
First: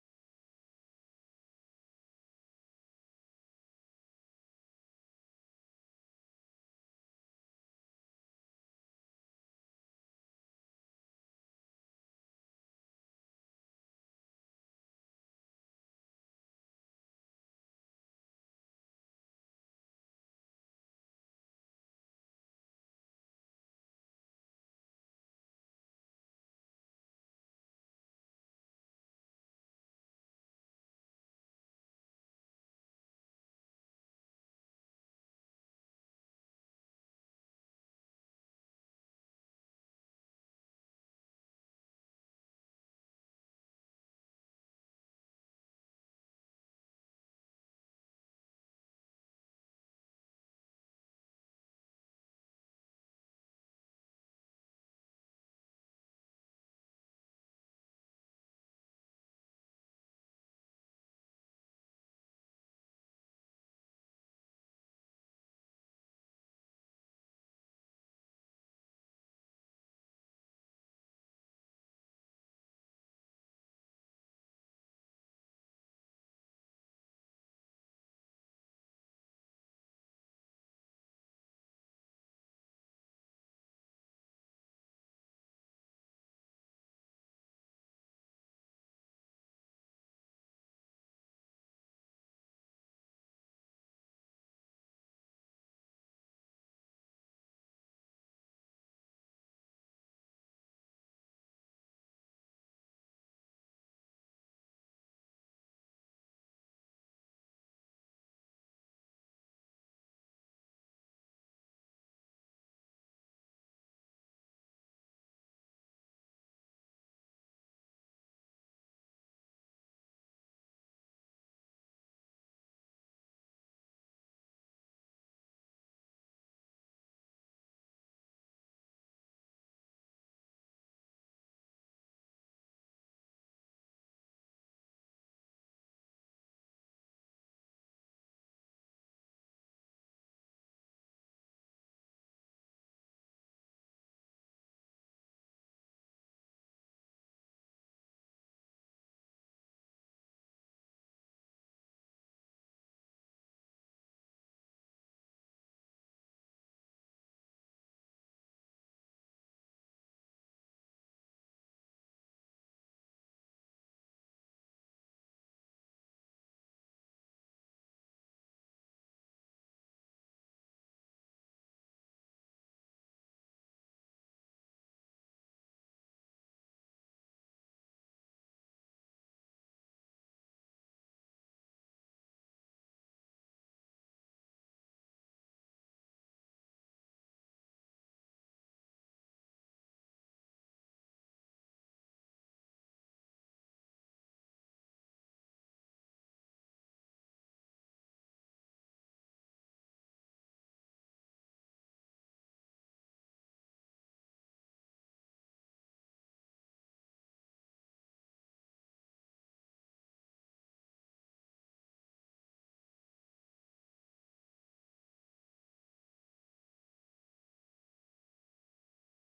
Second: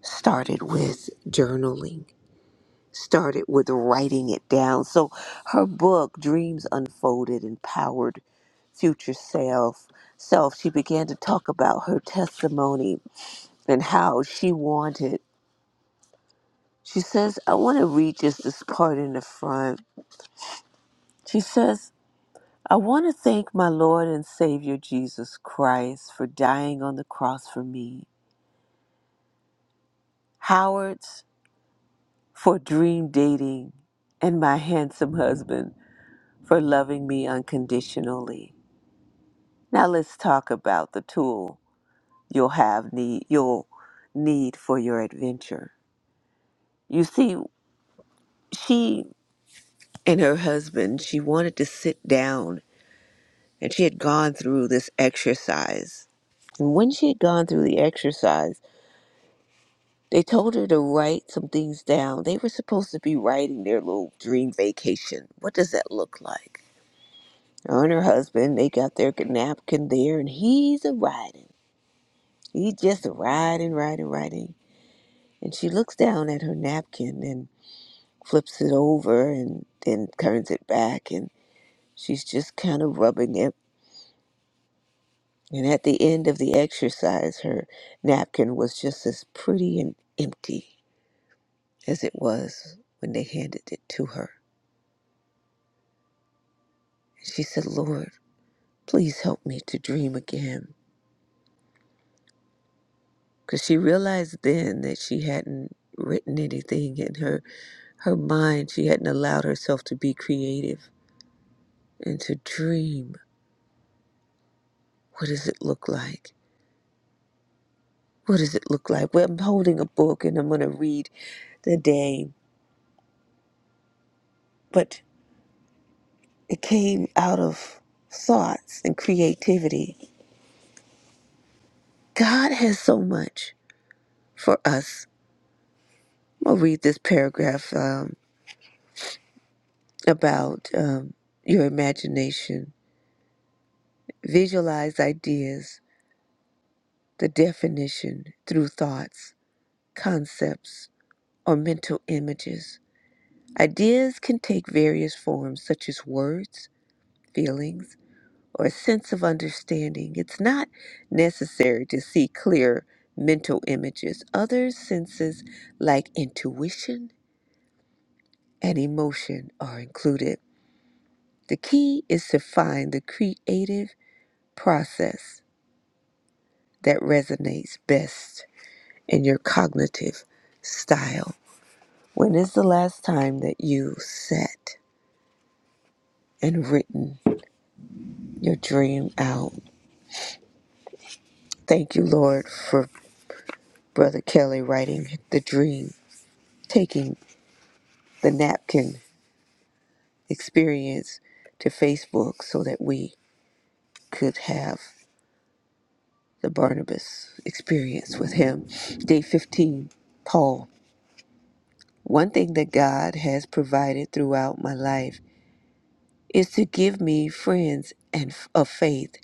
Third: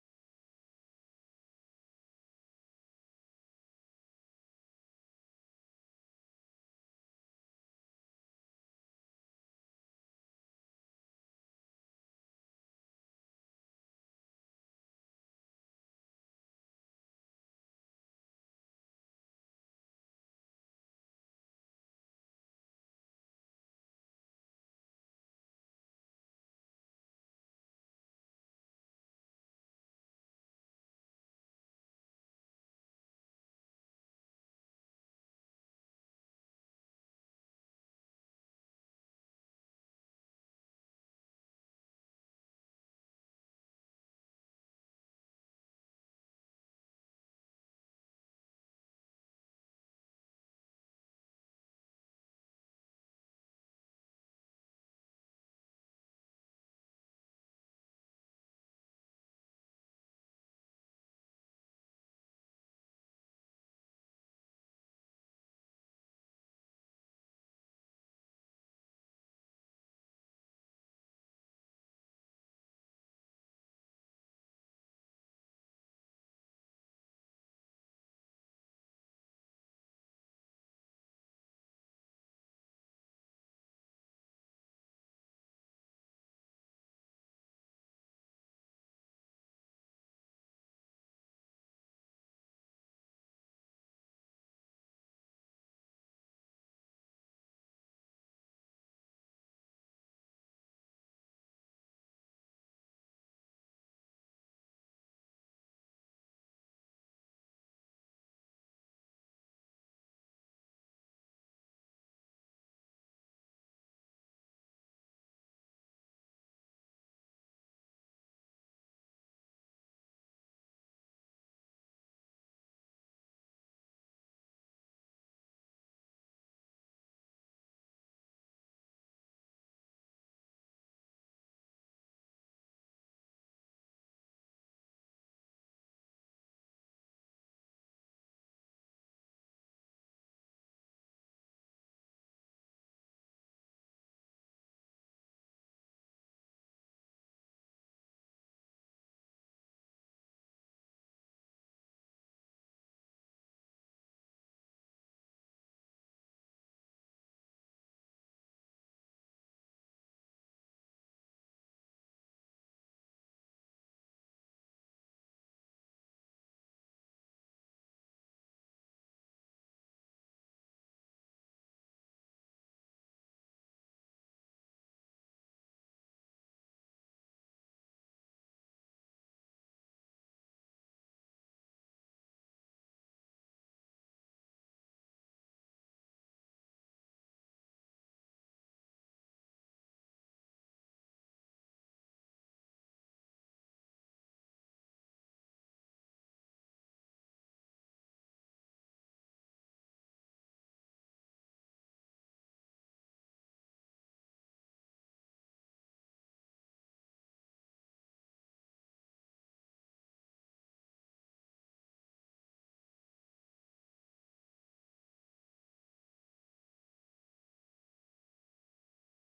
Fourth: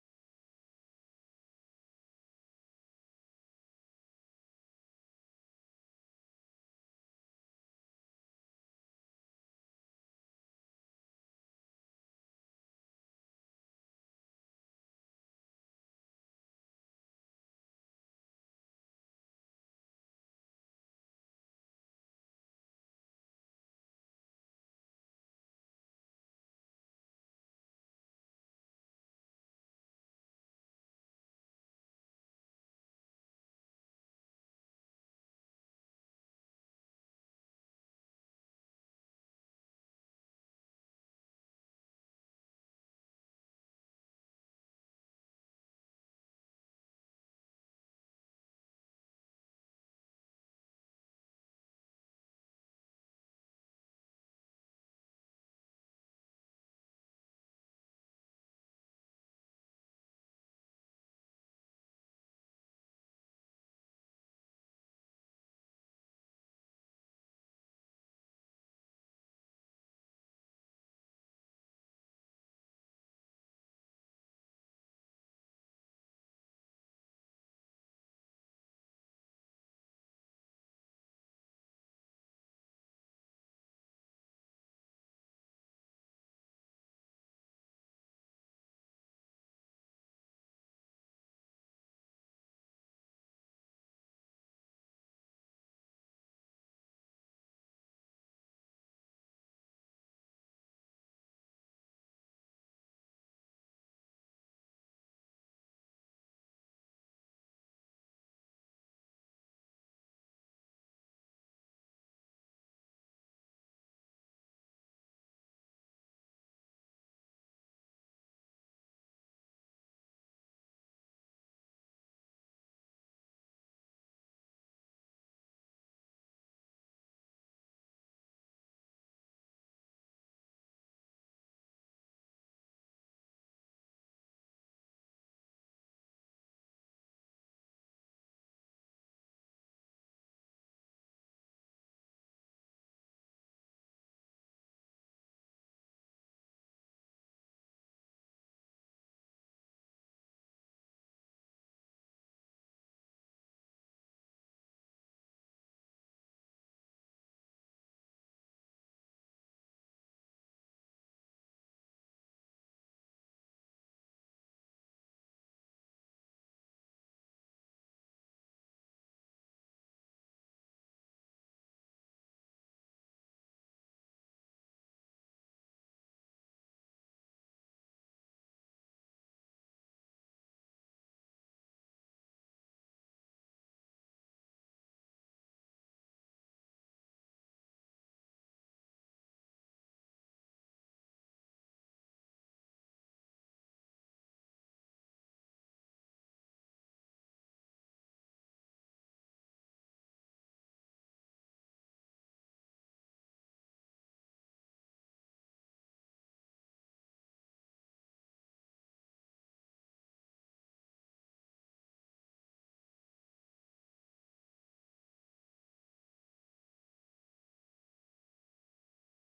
[SPEAKER 2] started with journaling, started with writing it down. So her book, Dreams Unfolded Empowered Future Self, self she began to talk about her testimony and how she wanted. She says, I want to read just this part in the front. She says, I want to thank my Lord and Savior Jesus Christ for dying on the cross for me. Howard's for dream dating and my handsome husband for loving me unconditionally. Now let's talk about the tool you'll have need you'll need for your adventure. You see, she and her husband, she wanted to sit down and she had gone through this exercise. And when she had gone through the exercise, they told her to write some things down. They were supposed to be writing their little dream vacation. What does that look like? Her and her husband, they got their napkin there, and he's a riding. He's just a riding, riding, riding. And she looks down at her napkin and flips it over and then turns it back, and she's just kind of rubbing it. And at the end of the exercise, her napkin was just as pretty and empty as it was when they handed it to her. And she said, Lord, please help me to dream again. Because she realized then that she hadn't written anything in her Her mind, she hadn't allowed herself to be creative and to dream. What does it look like? What does it look like? Well, I'm holding a book and I'm going to read the day, but it came out of thoughts and creativity. God has so much for us. I'll read this paragraph um, about um, your imagination. Visualize ideas, the definition through thoughts, concepts, or mental images Ideas can take various forms, such as words, feelings, or a sense of understanding. It's not necessary to see clear mental images. Other senses, like intuition and emotion, are included. The key is to find the creative process that resonates best in your cognitive style. When is the last time that you sat and written your dream out? Thank you, Lord, for Brother Kelly writing the dream, taking the napkin experience to Facebook so that we could have the Barnabas experience with him. Day 15, Paul. One thing that God has provided throughout my life is to give me friends and f- of faith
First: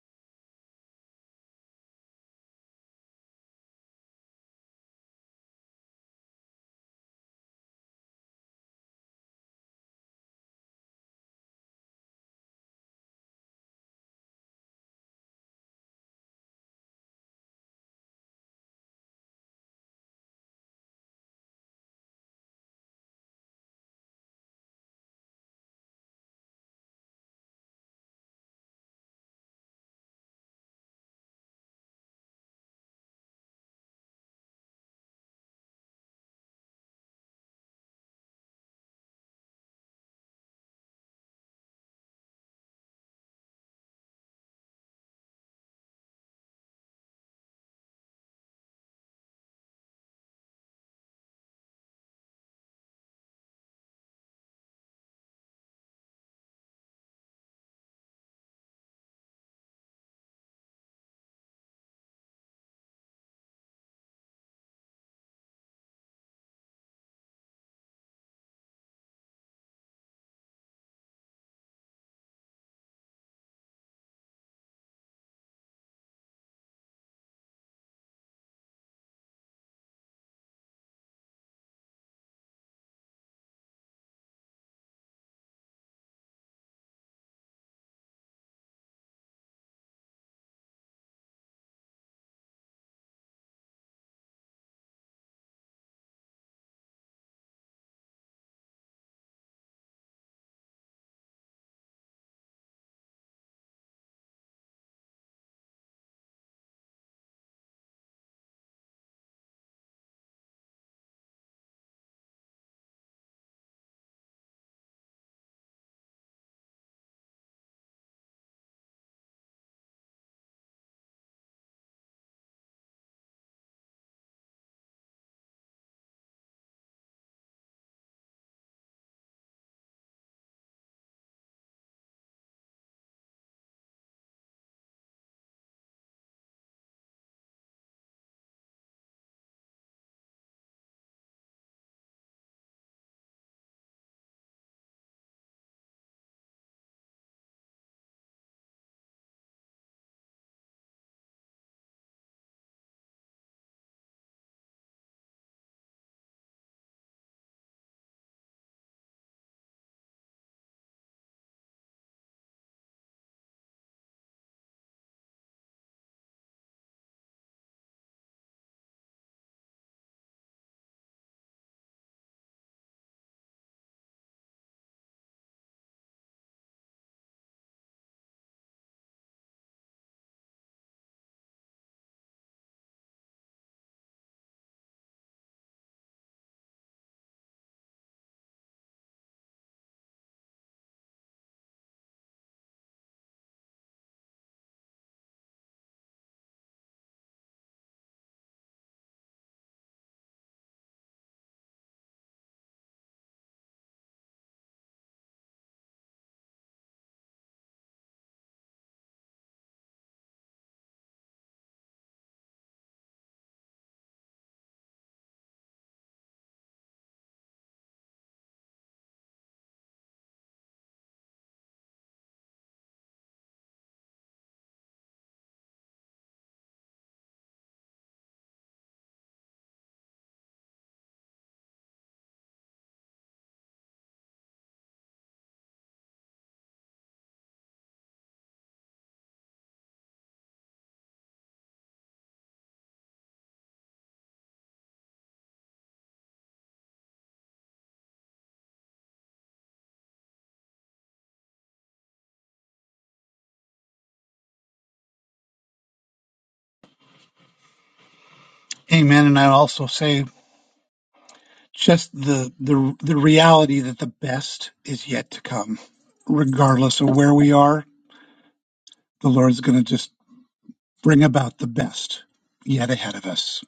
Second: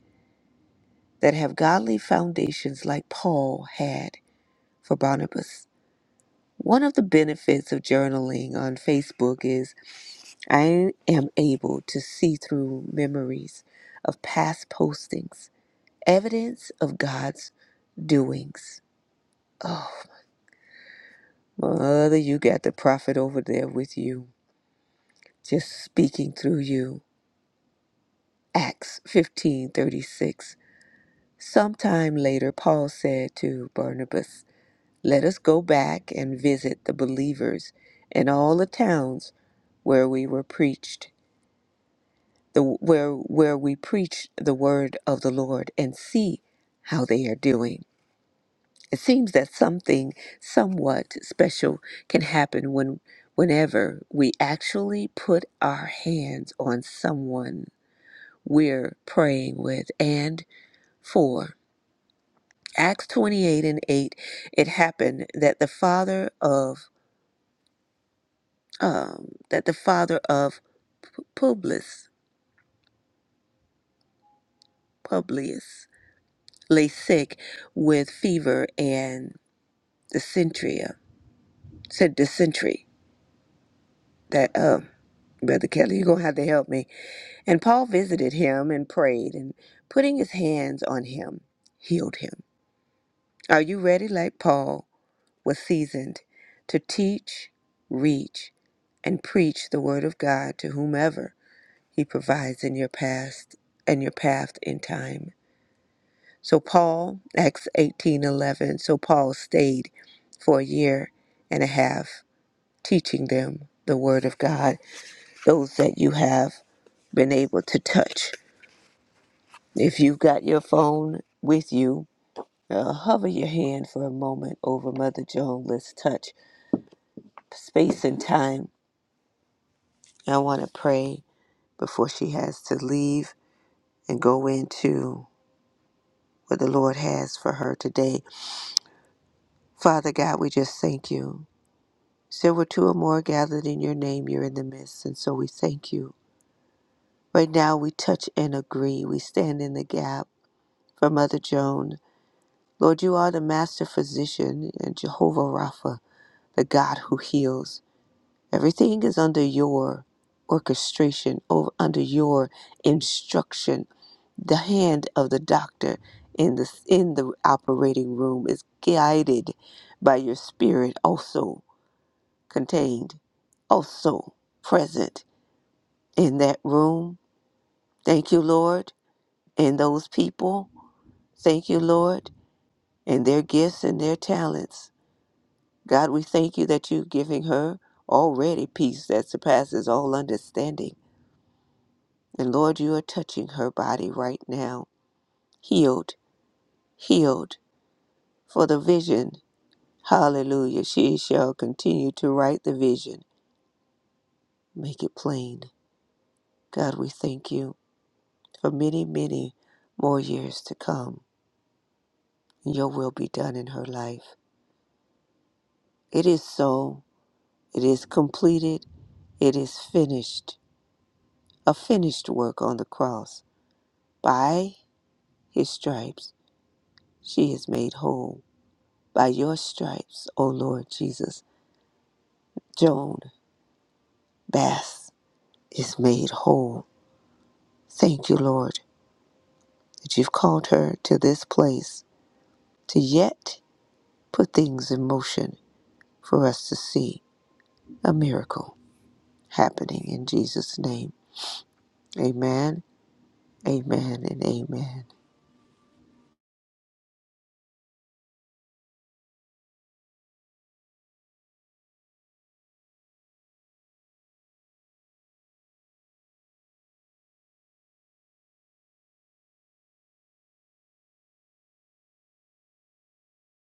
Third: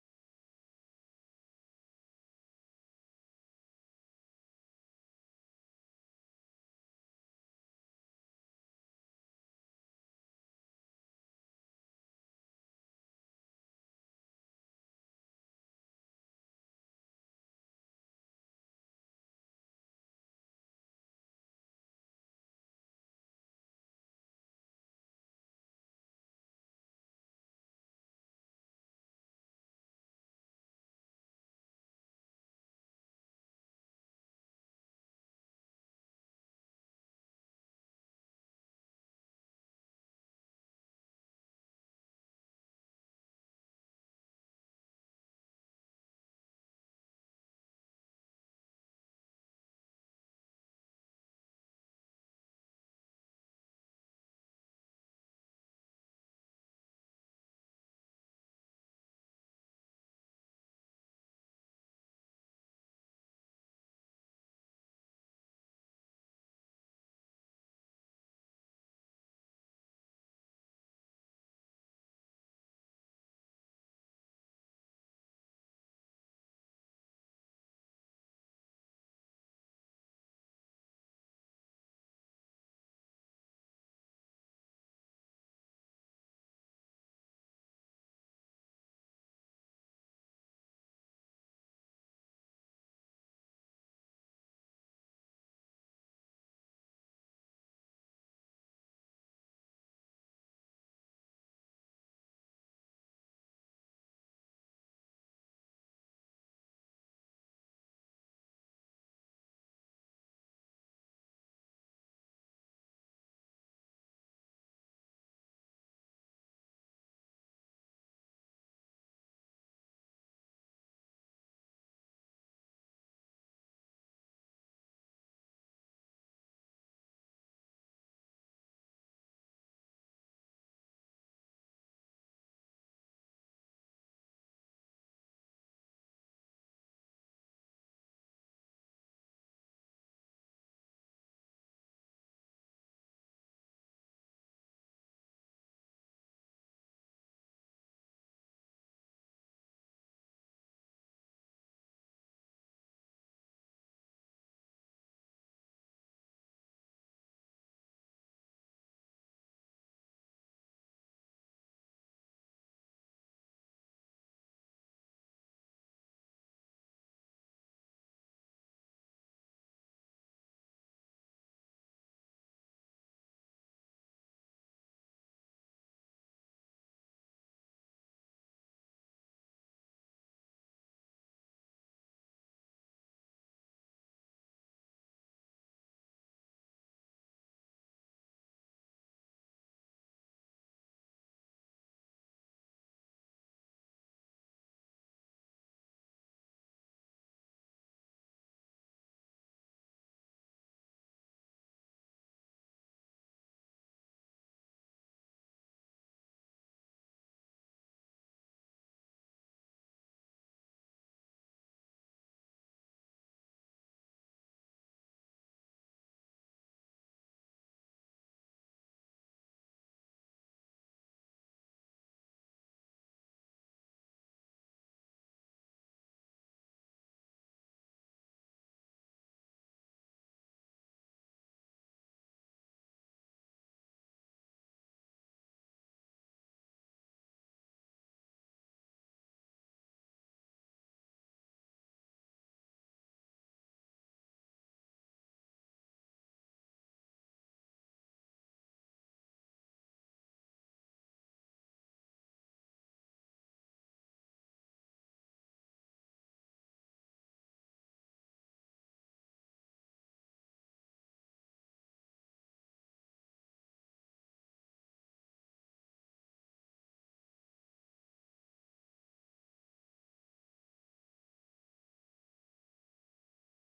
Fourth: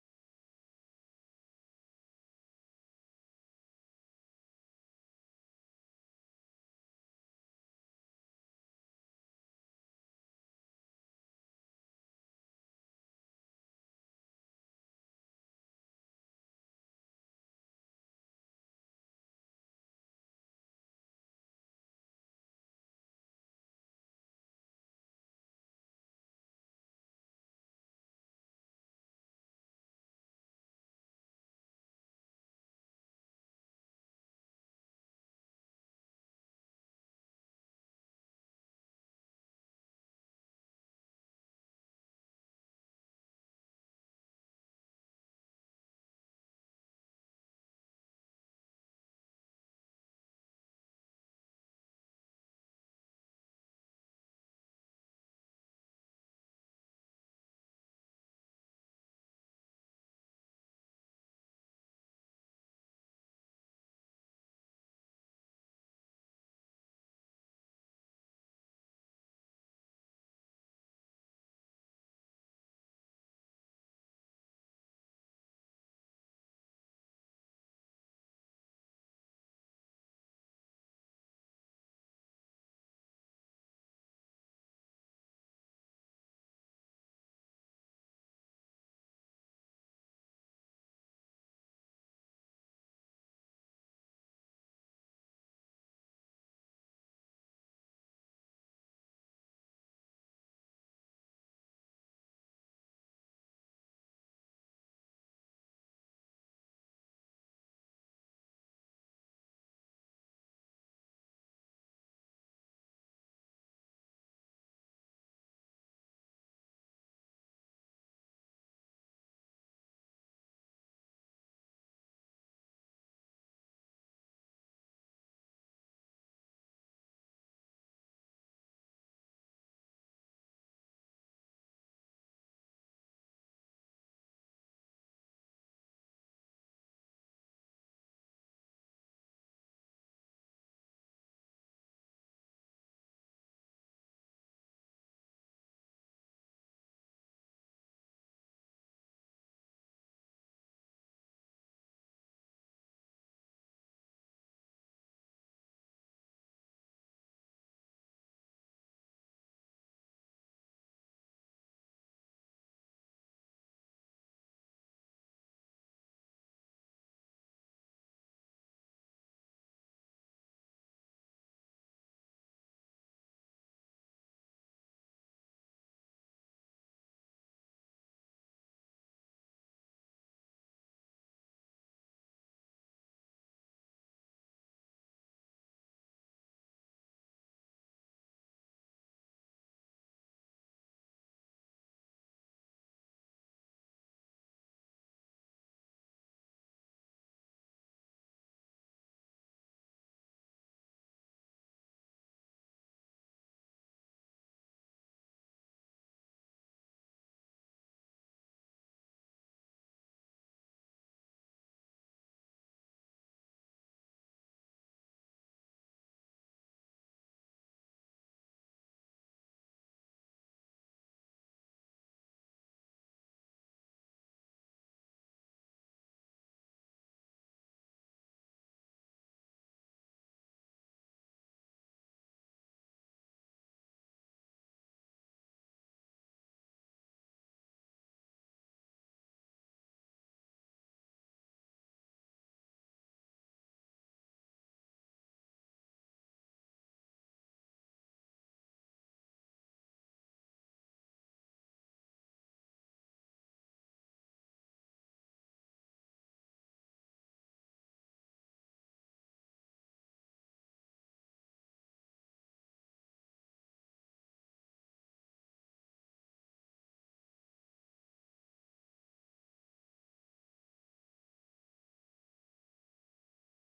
[SPEAKER 2] that have godly foundations like Paul had for Barnabas. One of the benefits of journaling on Facebook is I am able to see through memories of past postings, evidence of God's doings. Oh, mother, you got the prophet over there with you, just speaking through you. Acts 15:36. Sometime later Paul said to Barnabas, "Let us go back and visit the believers in all the towns where we were preached." the where where we preach the word of the Lord and see how they are doing. It seems that something somewhat special can happen when whenever we actually put our hands on someone we're praying with and for. Acts 28 and 8 it happened that the father of um, that the father of Publius Publius lay sick with fever and. dysentery, said dysentery, that, um, Brother Kelly, you're going to have to help me. And Paul visited him and prayed, and putting his hands on him, healed him. Are you ready, like Paul was seasoned, to teach, reach, and preach the word of God to whomever he provides in your past and your path in time? So Paul, Acts 18:11, so Paul stayed for a year and a half teaching them the word of God those that you have been able to touch. If you've got your phone with you, uh, hover your hand for a moment over Mother Joan. Let's touch space and time. I want to pray before she has to leave and go into what the Lord has for her today. Father God, we just thank you. So we're two or more gathered in your name, you're in the midst, and so we thank you. Right now, we touch and agree. We stand in the gap for Mother Joan Lord, you are the master physician and Jehovah Rapha, the God who heals. Everything is under your orchestration, or under your instruction. The hand of the doctor in the in the operating room is guided by your spirit also contained, also present in that room. Thank you, Lord, and those people. Thank you, Lord, and their gifts and their talents. God, we thank you that you're giving her already peace that surpasses all understanding. And Lord, you are touching her body right now, healed, healed for the vision. Hallelujah. She shall continue to write the vision, make it plain. God, we thank you for many, many more years to come. Your will be done in her life. It is so. It is completed. It is finished. A finished work on the cross by his stripes. She is made whole. By your stripes, O Lord Jesus, Joan Bass is made whole. Thank you, Lord, that you've called her to this place to yet put things in motion for us to see a miracle happening in Jesus' name. Amen, amen, and amen.
[SPEAKER 3] Amen. And I also say just the the the reality that the best is yet to come regardless of where we are the lord's going to just bring about the best yet ahead of us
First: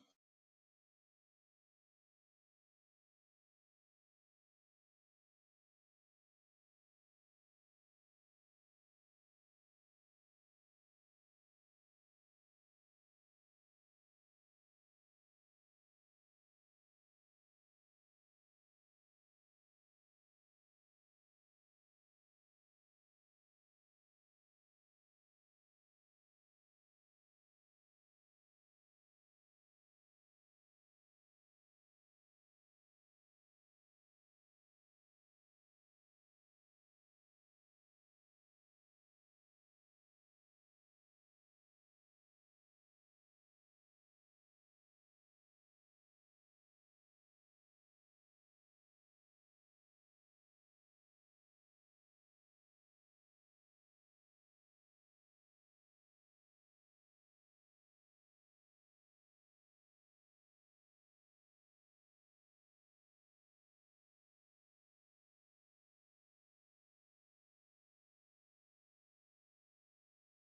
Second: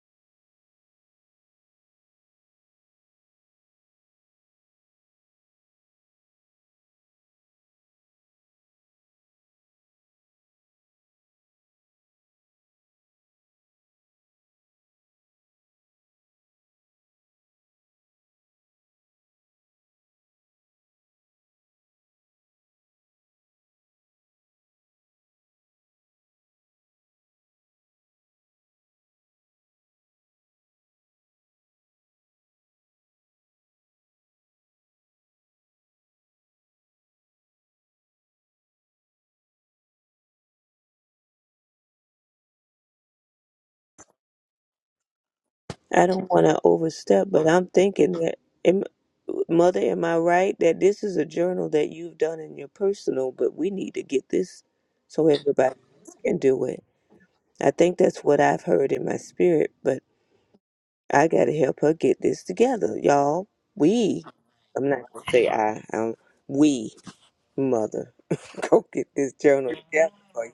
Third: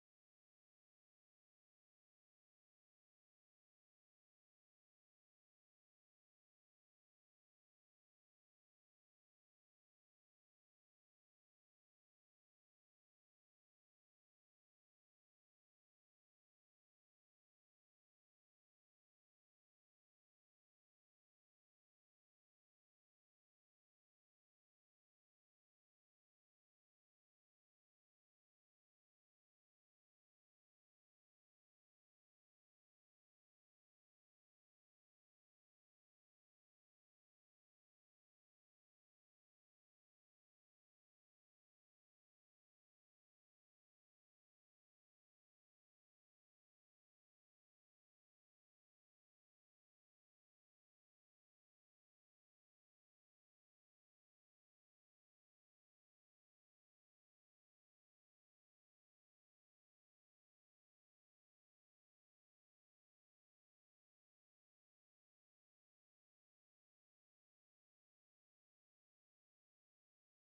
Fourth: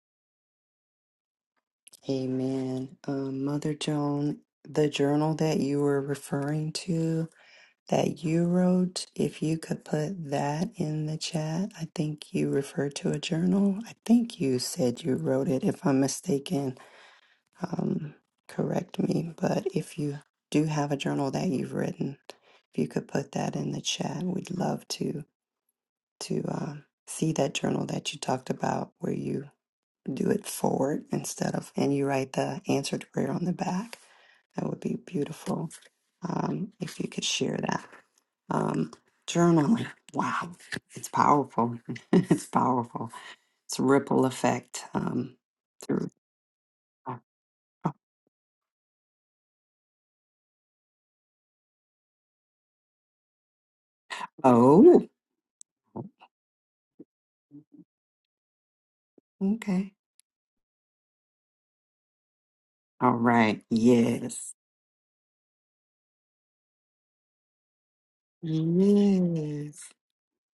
[SPEAKER 2] I don't want to overstep, but I'm thinking that, am, Mother, am I right that this is a journal that you've done in your personal, but we need to get this so everybody else can do it? I think that's what I've heard in my spirit, but I got to help her get this together, y'all. We, I'm not going to say I, um, we, Mother, go get this journal together for you.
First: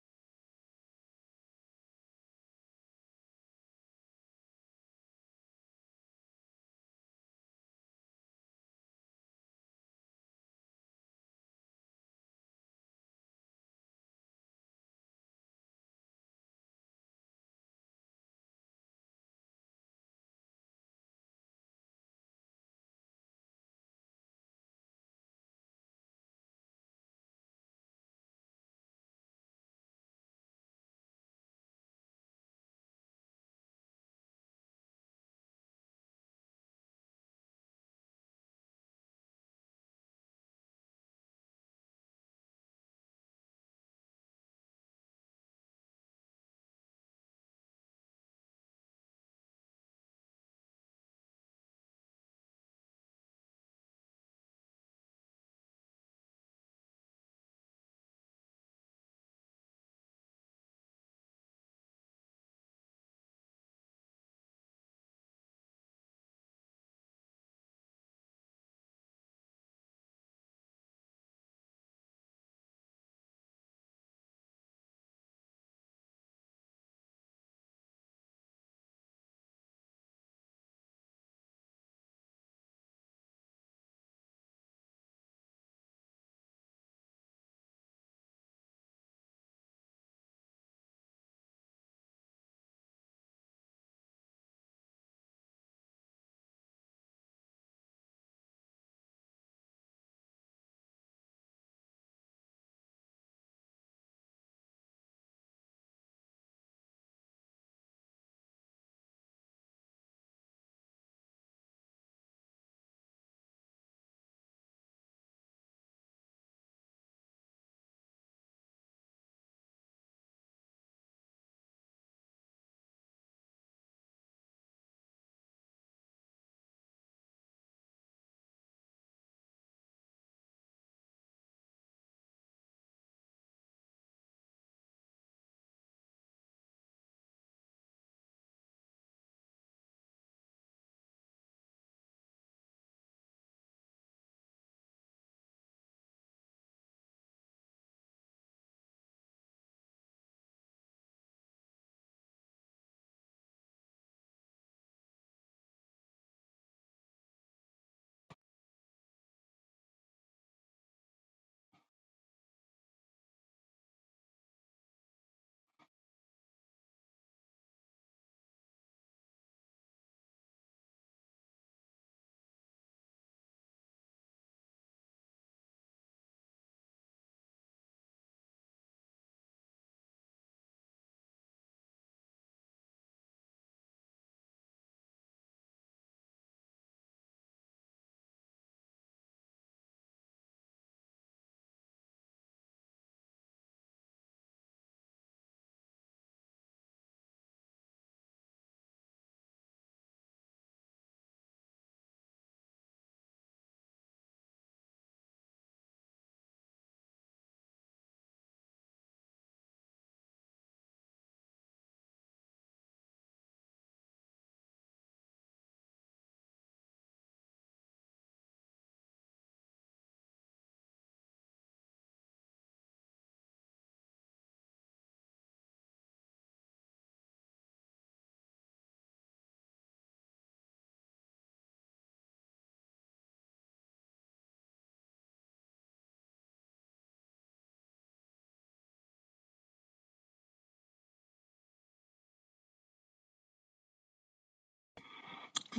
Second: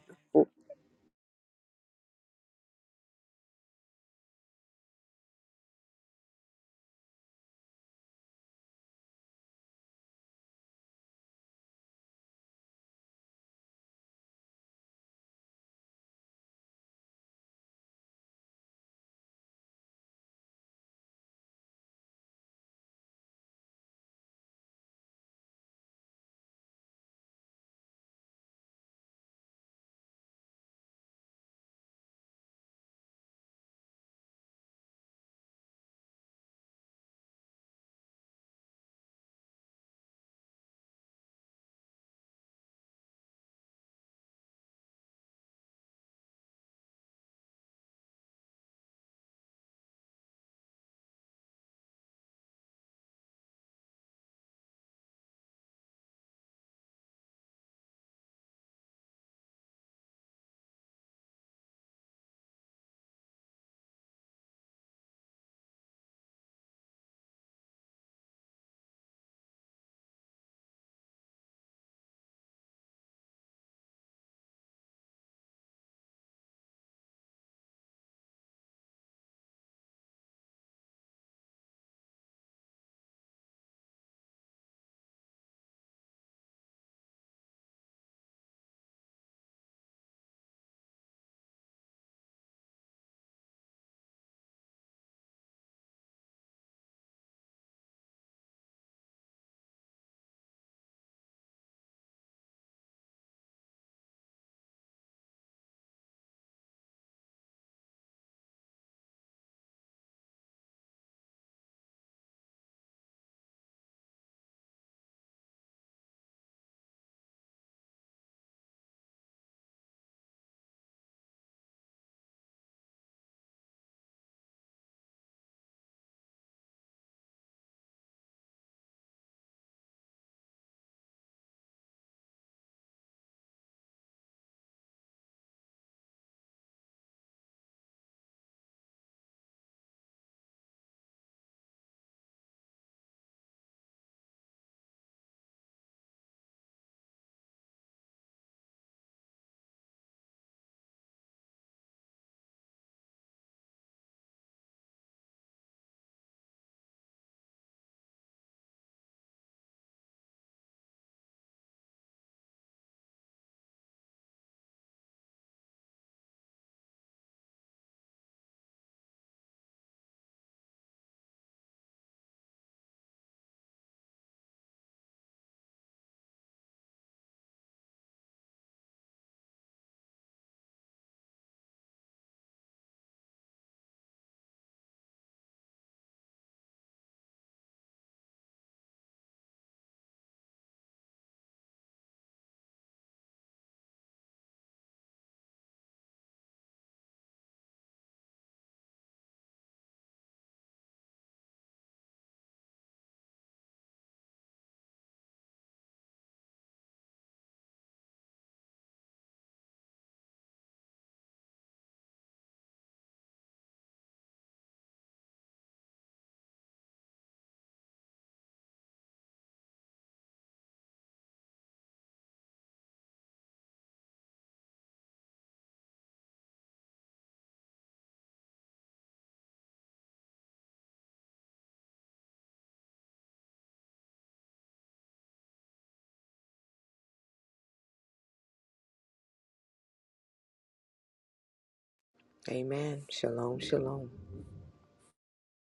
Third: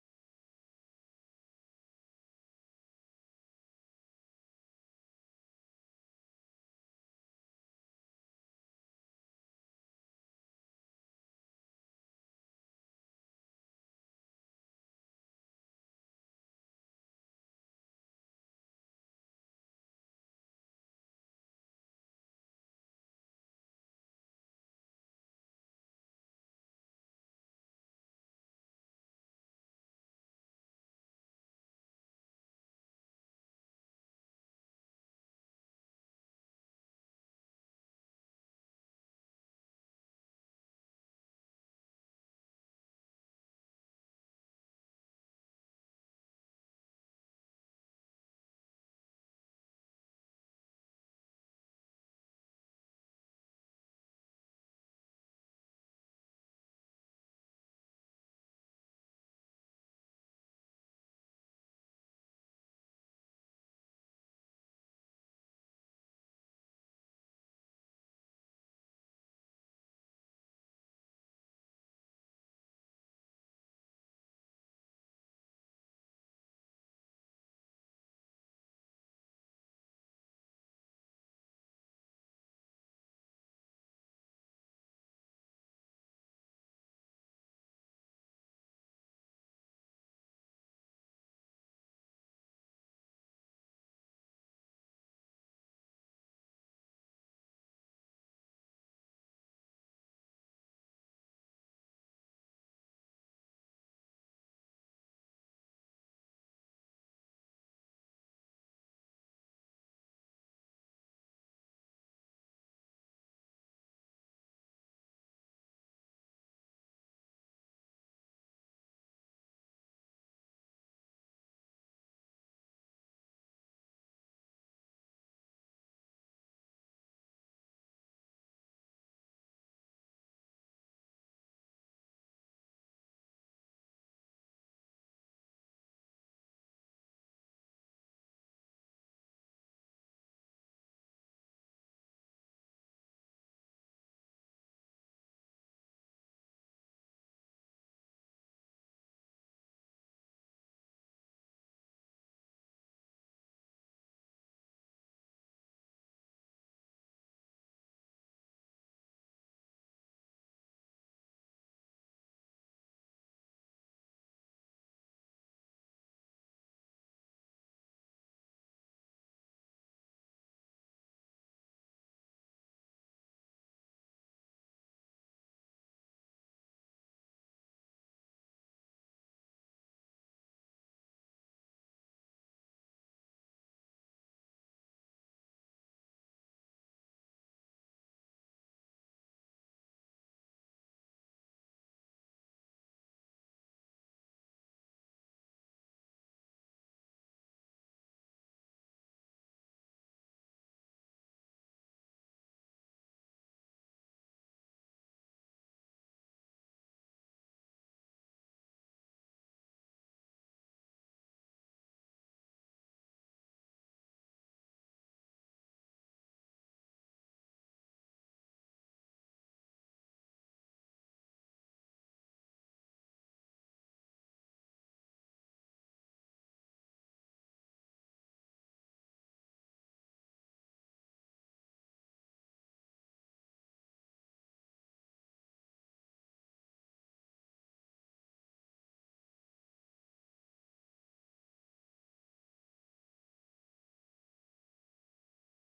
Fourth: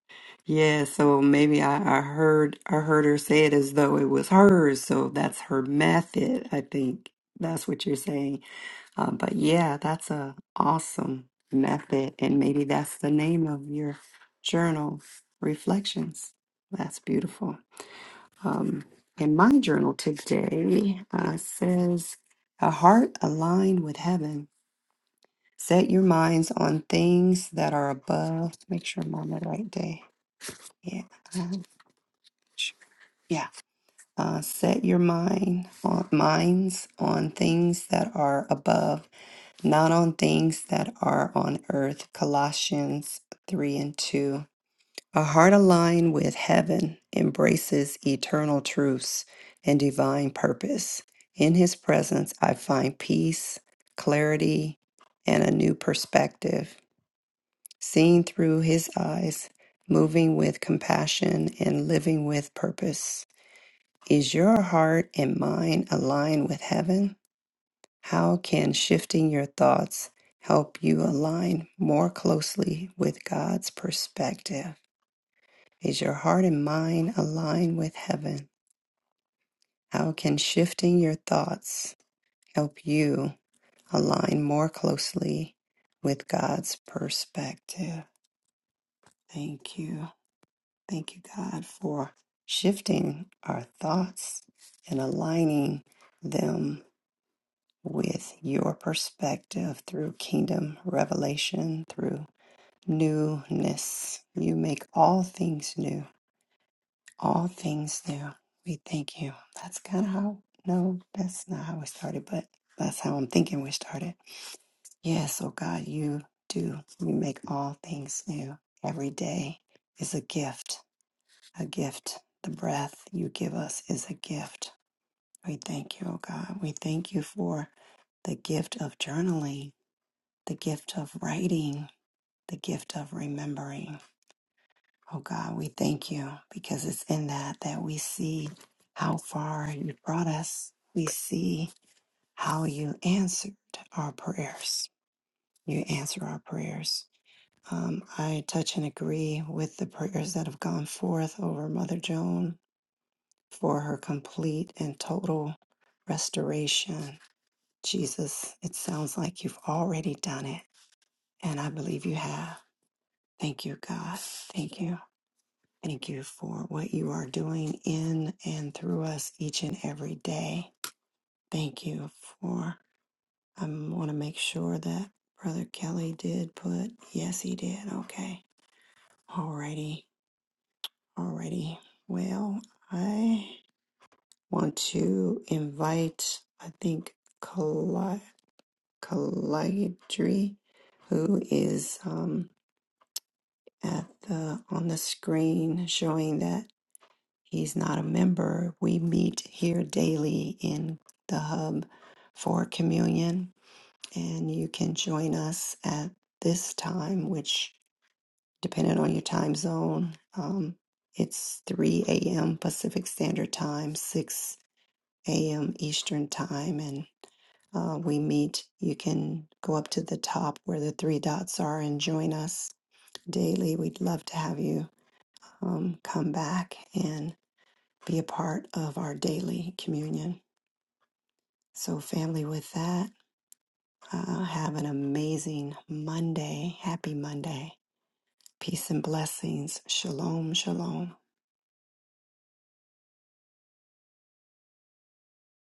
[SPEAKER 2] Amen. Shalom, shalom.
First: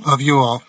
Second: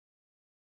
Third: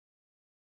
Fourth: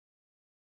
[SPEAKER 3] love you all